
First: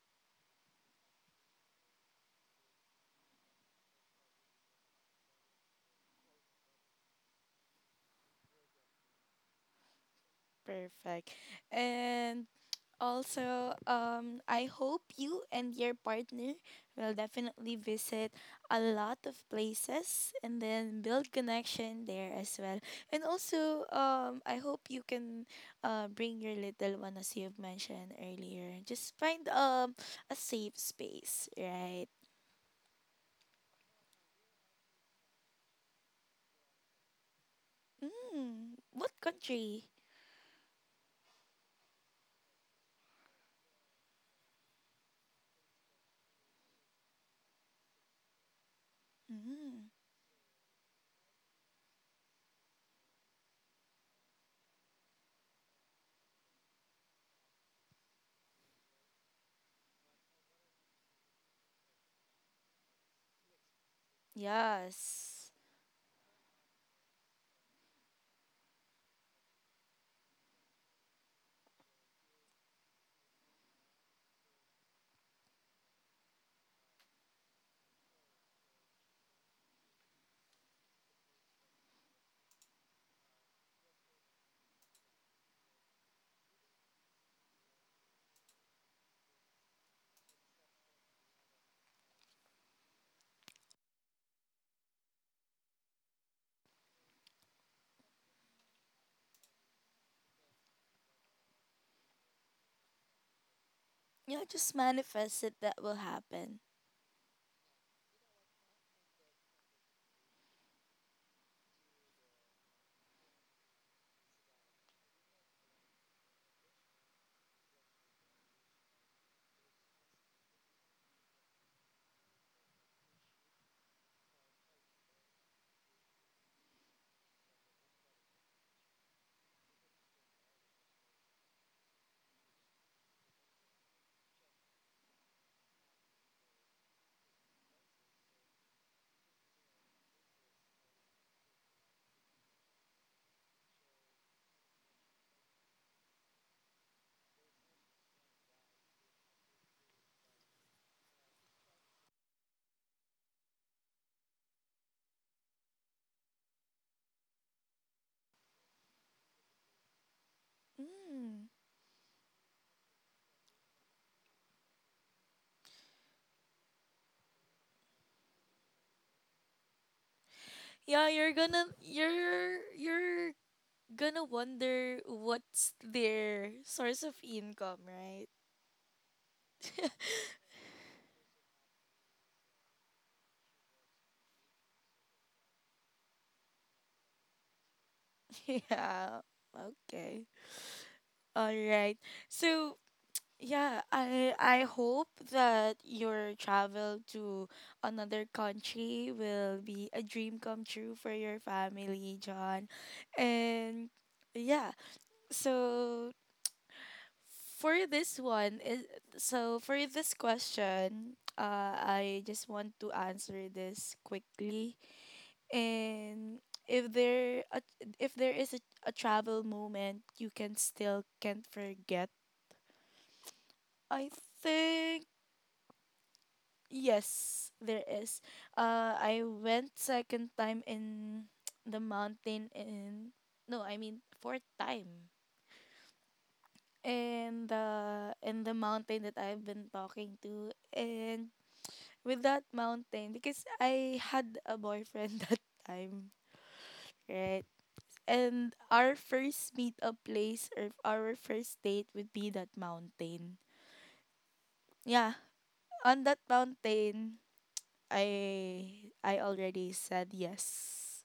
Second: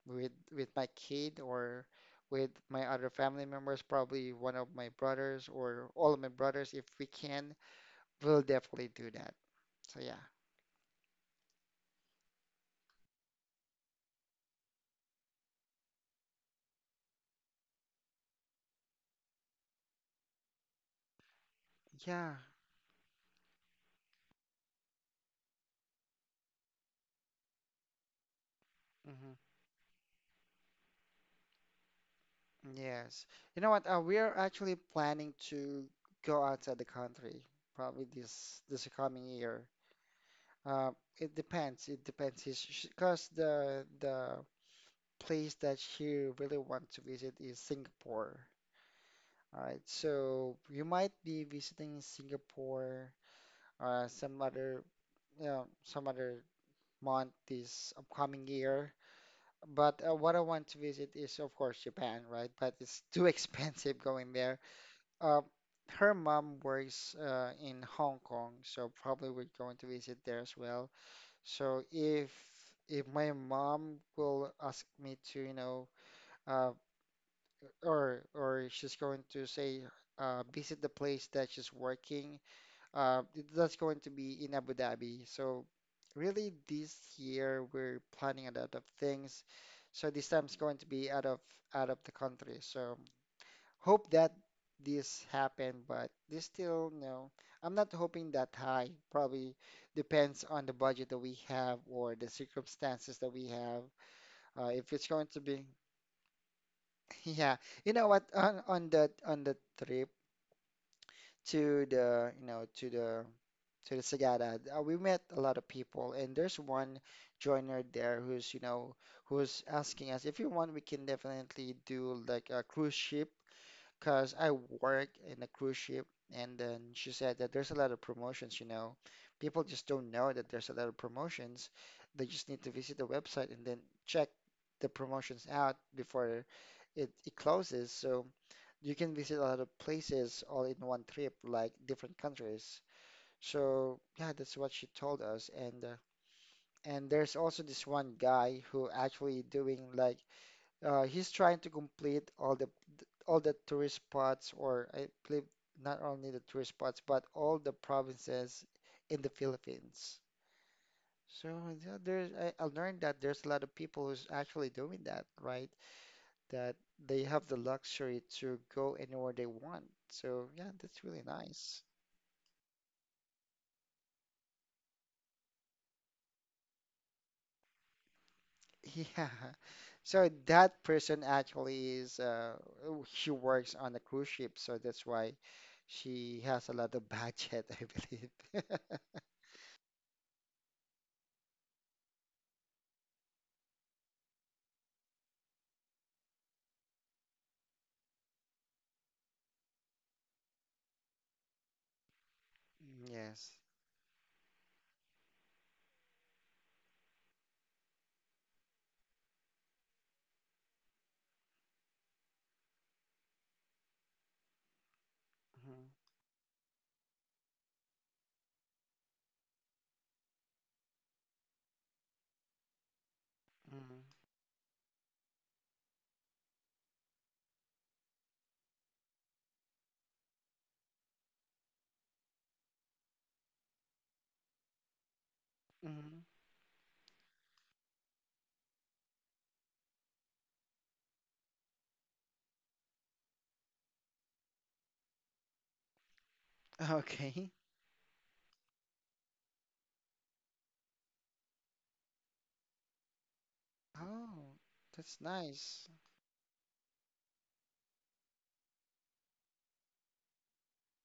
Speaker 2: with my kid or with my other family members, probably one of my brothers or all of my brothers if we can, we'll definitely do that. So yeah.
Speaker 1: Perfect. And also, I hope you and your partner will definitely visit a lot of places and then build connection
Speaker 2: Yeah.
Speaker 1: there as well. And also, I hope you can, bring your little one as you've mentioned earlier. Just
Speaker 2: Hmm.
Speaker 1: find, um, a safe space, right?
Speaker 2: Yes. You know what? We are actually planning to go outside the country probably this
Speaker 1: Mm,
Speaker 2: this
Speaker 1: what
Speaker 2: coming year.
Speaker 1: country?
Speaker 2: Uh, it depends. It depends. Because the place that she really wants to visit is Singapore. All right.
Speaker 1: Mm,
Speaker 2: So you might be visiting Singapore some other some other month this upcoming year. But what I want to visit is of course Japan, right? But it's too expensive going there. Uh,
Speaker 1: yes.
Speaker 2: Her mom works in Hong Kong, so probably we're going to visit there as well. So if my mom will ask me to, uh, or she's going to say visit the place that she's working, uh, that's going to be in Abu Dhabi. So really, this year we're planning a lot of things. So this time's going to be out of the country. So hope that this happen, but this still, no. I'm not hoping that high. Probably depends on the budget that we have or the circumstances that we have.
Speaker 1: Yeah, just
Speaker 2: If it's going to
Speaker 1: manifest it
Speaker 2: be,
Speaker 1: that will happen.
Speaker 2: yeah, you know what, on the trip to the, to the Sagada, we met a lot of people, and there's one joiner there who's, who's asking us if you want, we can definitely do like a cruise ship because I work in a cruise ship, and then she said that there's a lot of promotions, People just don't know that there's a lot of promotions. They just need to visit the website and then check the promotions out before it closes. So you can visit a lot of places all in one trip, like different countries. So yeah, that's what she told us. And there's also this one guy who actually doing like he's trying to complete all the tourist spots, or I believe not only the tourist spots, but all the provinces in the Philippines.
Speaker 1: Mm.
Speaker 2: So yeah, I learned that there's a lot of people who's actually doing that, right? That they have the luxury to go anywhere they want. So yeah, that's
Speaker 1: Yeah,
Speaker 2: really nice.
Speaker 1: you're gonna wonder what's their source of income, right?
Speaker 2: Yeah. So that person actually is oh, she works on a cruise ship, so that's why she has a lot of budget, I believe.
Speaker 1: Yeah. Okay. All right. So yeah, I hope that your travel to another country will be a dream come true for your family, John.
Speaker 2: Yes.
Speaker 1: And yeah. So for this one is, so for this question, uh, I just want to answer this quickly
Speaker 2: Mhm,
Speaker 1: and if there a, if there is a travel moment you can still can't forget,
Speaker 2: mhm,
Speaker 1: I think yes there is, uh, I went second time in the mountain in, no, I mean fourth time,
Speaker 2: mhm.
Speaker 1: and the mountain that I've been talking to and with that mountain, because I had a boyfriend that time, right.
Speaker 2: Okay.
Speaker 1: And our first meetup place or our first date would be that mountain.
Speaker 2: Oh, that's
Speaker 1: Yeah,
Speaker 2: nice.
Speaker 1: on that mountain, I already said yes.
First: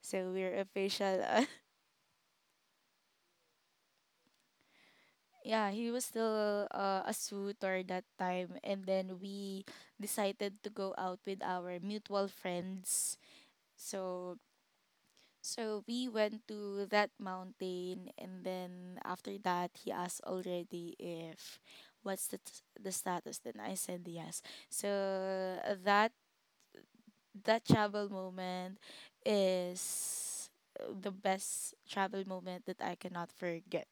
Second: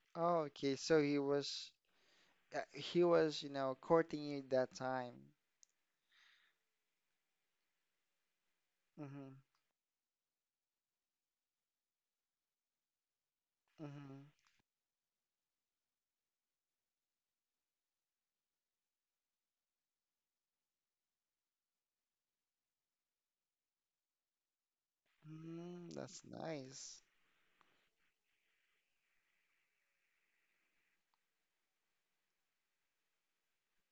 Speaker 1: So
Speaker 2: Oh,
Speaker 1: we're
Speaker 2: okay. So
Speaker 1: official.
Speaker 2: he was, courting you that time.
Speaker 1: Yeah, he was still, a suitor that time, and then
Speaker 2: Mm-hmm.
Speaker 1: we decided to go out with our mutual friends.
Speaker 2: Mm-hmm.
Speaker 1: So, so we went to that mountain, and then after that, he asked already if the status. Then I said yes. So
Speaker 2: Mm,
Speaker 1: that
Speaker 2: that's nice.
Speaker 1: that travel moment is the best travel moment that I cannot forget.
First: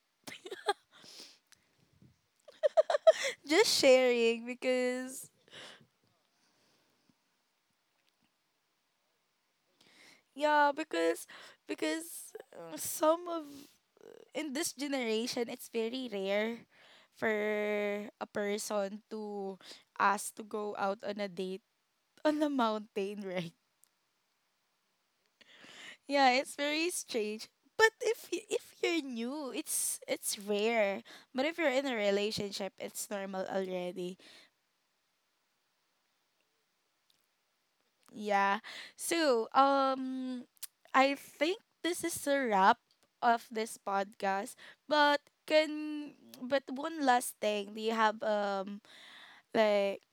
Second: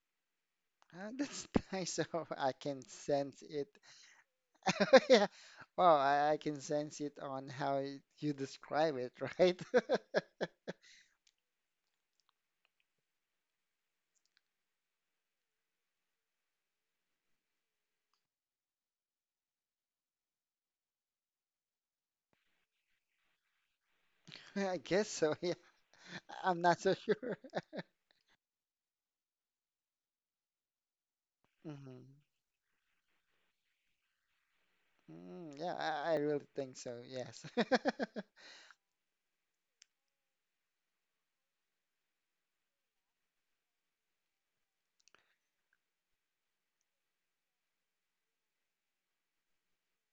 Speaker 2: Ah, that's nice. So I can sense it.
Speaker 1: Just sharing.
Speaker 2: Yeah.
Speaker 1: Because,
Speaker 2: Wow, I can sense it on how you describe it, right?
Speaker 1: yeah, because, some of, in this generation, it's very rare for a person to ask to go out on a date on a mountain, right?
Speaker 2: I guess so. Yeah,
Speaker 1: Yeah, it's
Speaker 2: I'm not
Speaker 1: very
Speaker 2: so sure.
Speaker 1: strange. But if if you're new, it's rare. But if you're in a
Speaker 2: Hmm.
Speaker 1: relationship, it's normal already.
Speaker 2: Mm, yeah, I really think so. Yes.
Speaker 1: Yeah. So, um, I think this is a wrap of this podcast. But can, but one last thing, do you have, um, like,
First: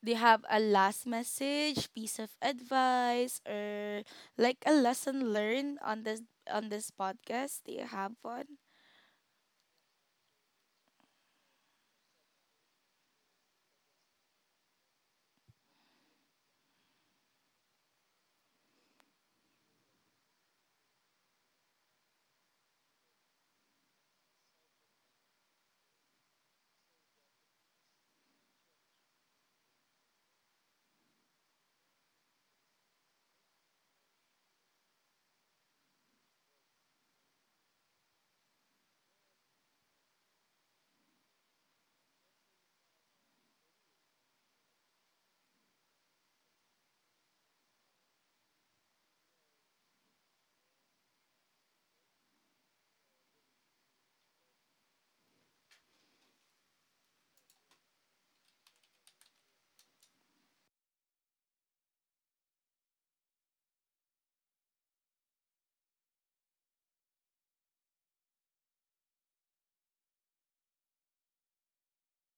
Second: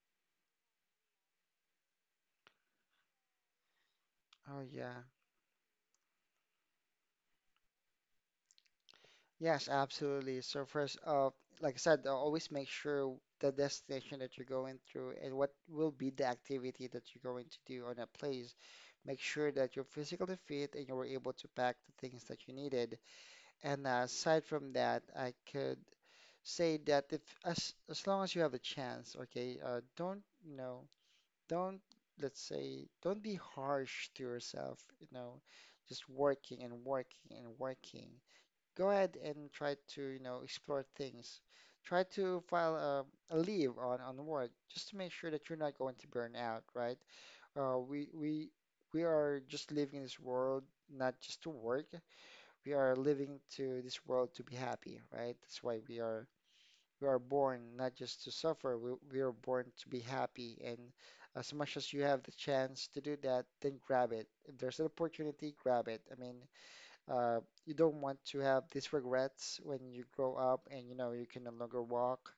Speaker 1: do you have a last message, piece of advice, or like
Speaker 2: Oh
Speaker 1: a
Speaker 2: yeah.
Speaker 1: lesson learned on this, on this podcast? Do you have one?
Speaker 2: Yes, absolutely. So first, like I said, always make sure the destination that you're going through and what will be the activity that you're going to do on that place. Make sure that you're physically fit and you were able to pack the things that you needed. And aside from that, I could say that if as long as you have a chance, okay, don't don't let's say, don't be harsh to yourself, just working and working and working. Go ahead and try to, explore things. Try to file a leave on work just to make sure that you're not going to burn out, right? We we are just living this world not just to work. We are living to this world to be happy, right? That's why we are born not just to suffer, we are born to be happy. And as much as you have the chance to do that, then grab it. If there's an opportunity, grab it. I mean, uh, you don't want to have these regrets when you grow up and you know you can no longer walk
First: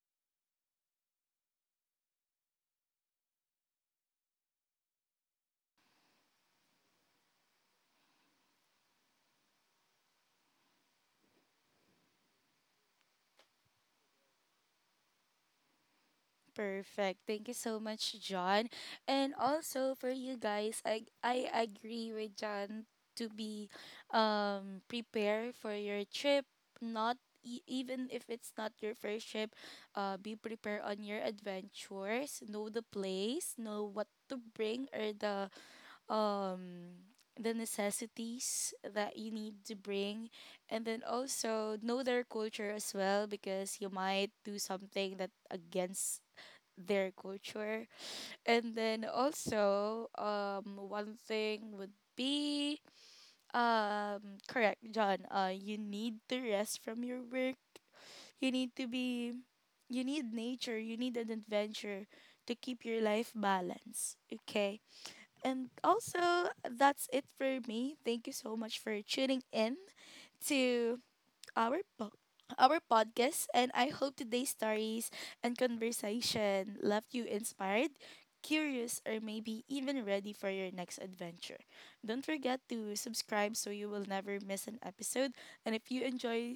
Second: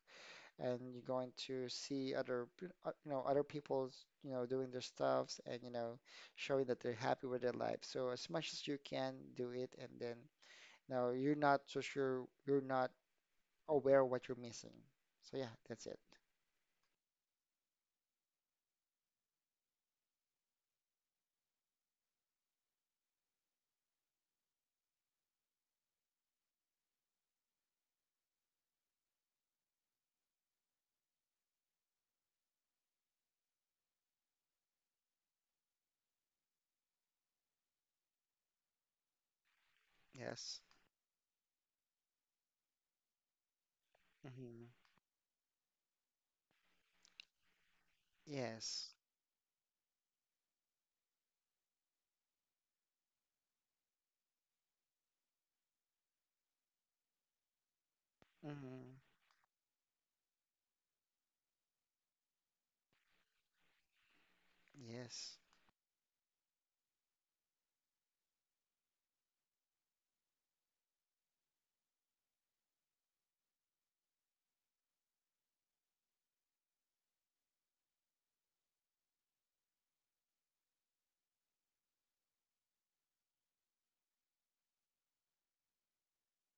Speaker 2: and you're going to see other other people's doing their stuffs and showing that they're happy with their life. So as much as you can do it and then now you're not so sure you're not aware of what you're missing. So yeah, that's it.
Speaker 1: Perfect. Thank you so much, John. And also for you guys, I agree with John to be, um, prepare for your trip. Not even if it's not your first trip, be prepared on your adventures. Know the place. Know what to bring or the, um, the necessities that you need to bring,
Speaker 2: Yes.
Speaker 1: and then also know their culture as well because you might do
Speaker 2: Hmm.
Speaker 1: something that against their culture, and
Speaker 2: Yes.
Speaker 1: then also, um, one thing would be, um, correct John, uh, you need to rest from your work. You need to
Speaker 2: Hmm.
Speaker 1: be, you need nature, you need an adventure to keep your life balanced, okay,
Speaker 2: Yes.
Speaker 1: and also, that's it for me. Thank you so much for tuning in to our our podcast, and I hope today's stories and conversation left you inspired, curious, or maybe even ready for your next adventure. Don't forget to subscribe so you will never miss an episode, and if you enjoy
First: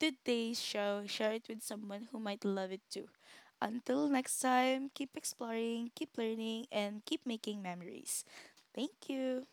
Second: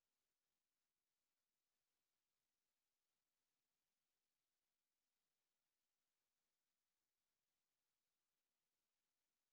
Speaker 1: today's show, share it with someone who might love it too. Until next time, keep exploring, keep learning, and keep making memories. Thank you.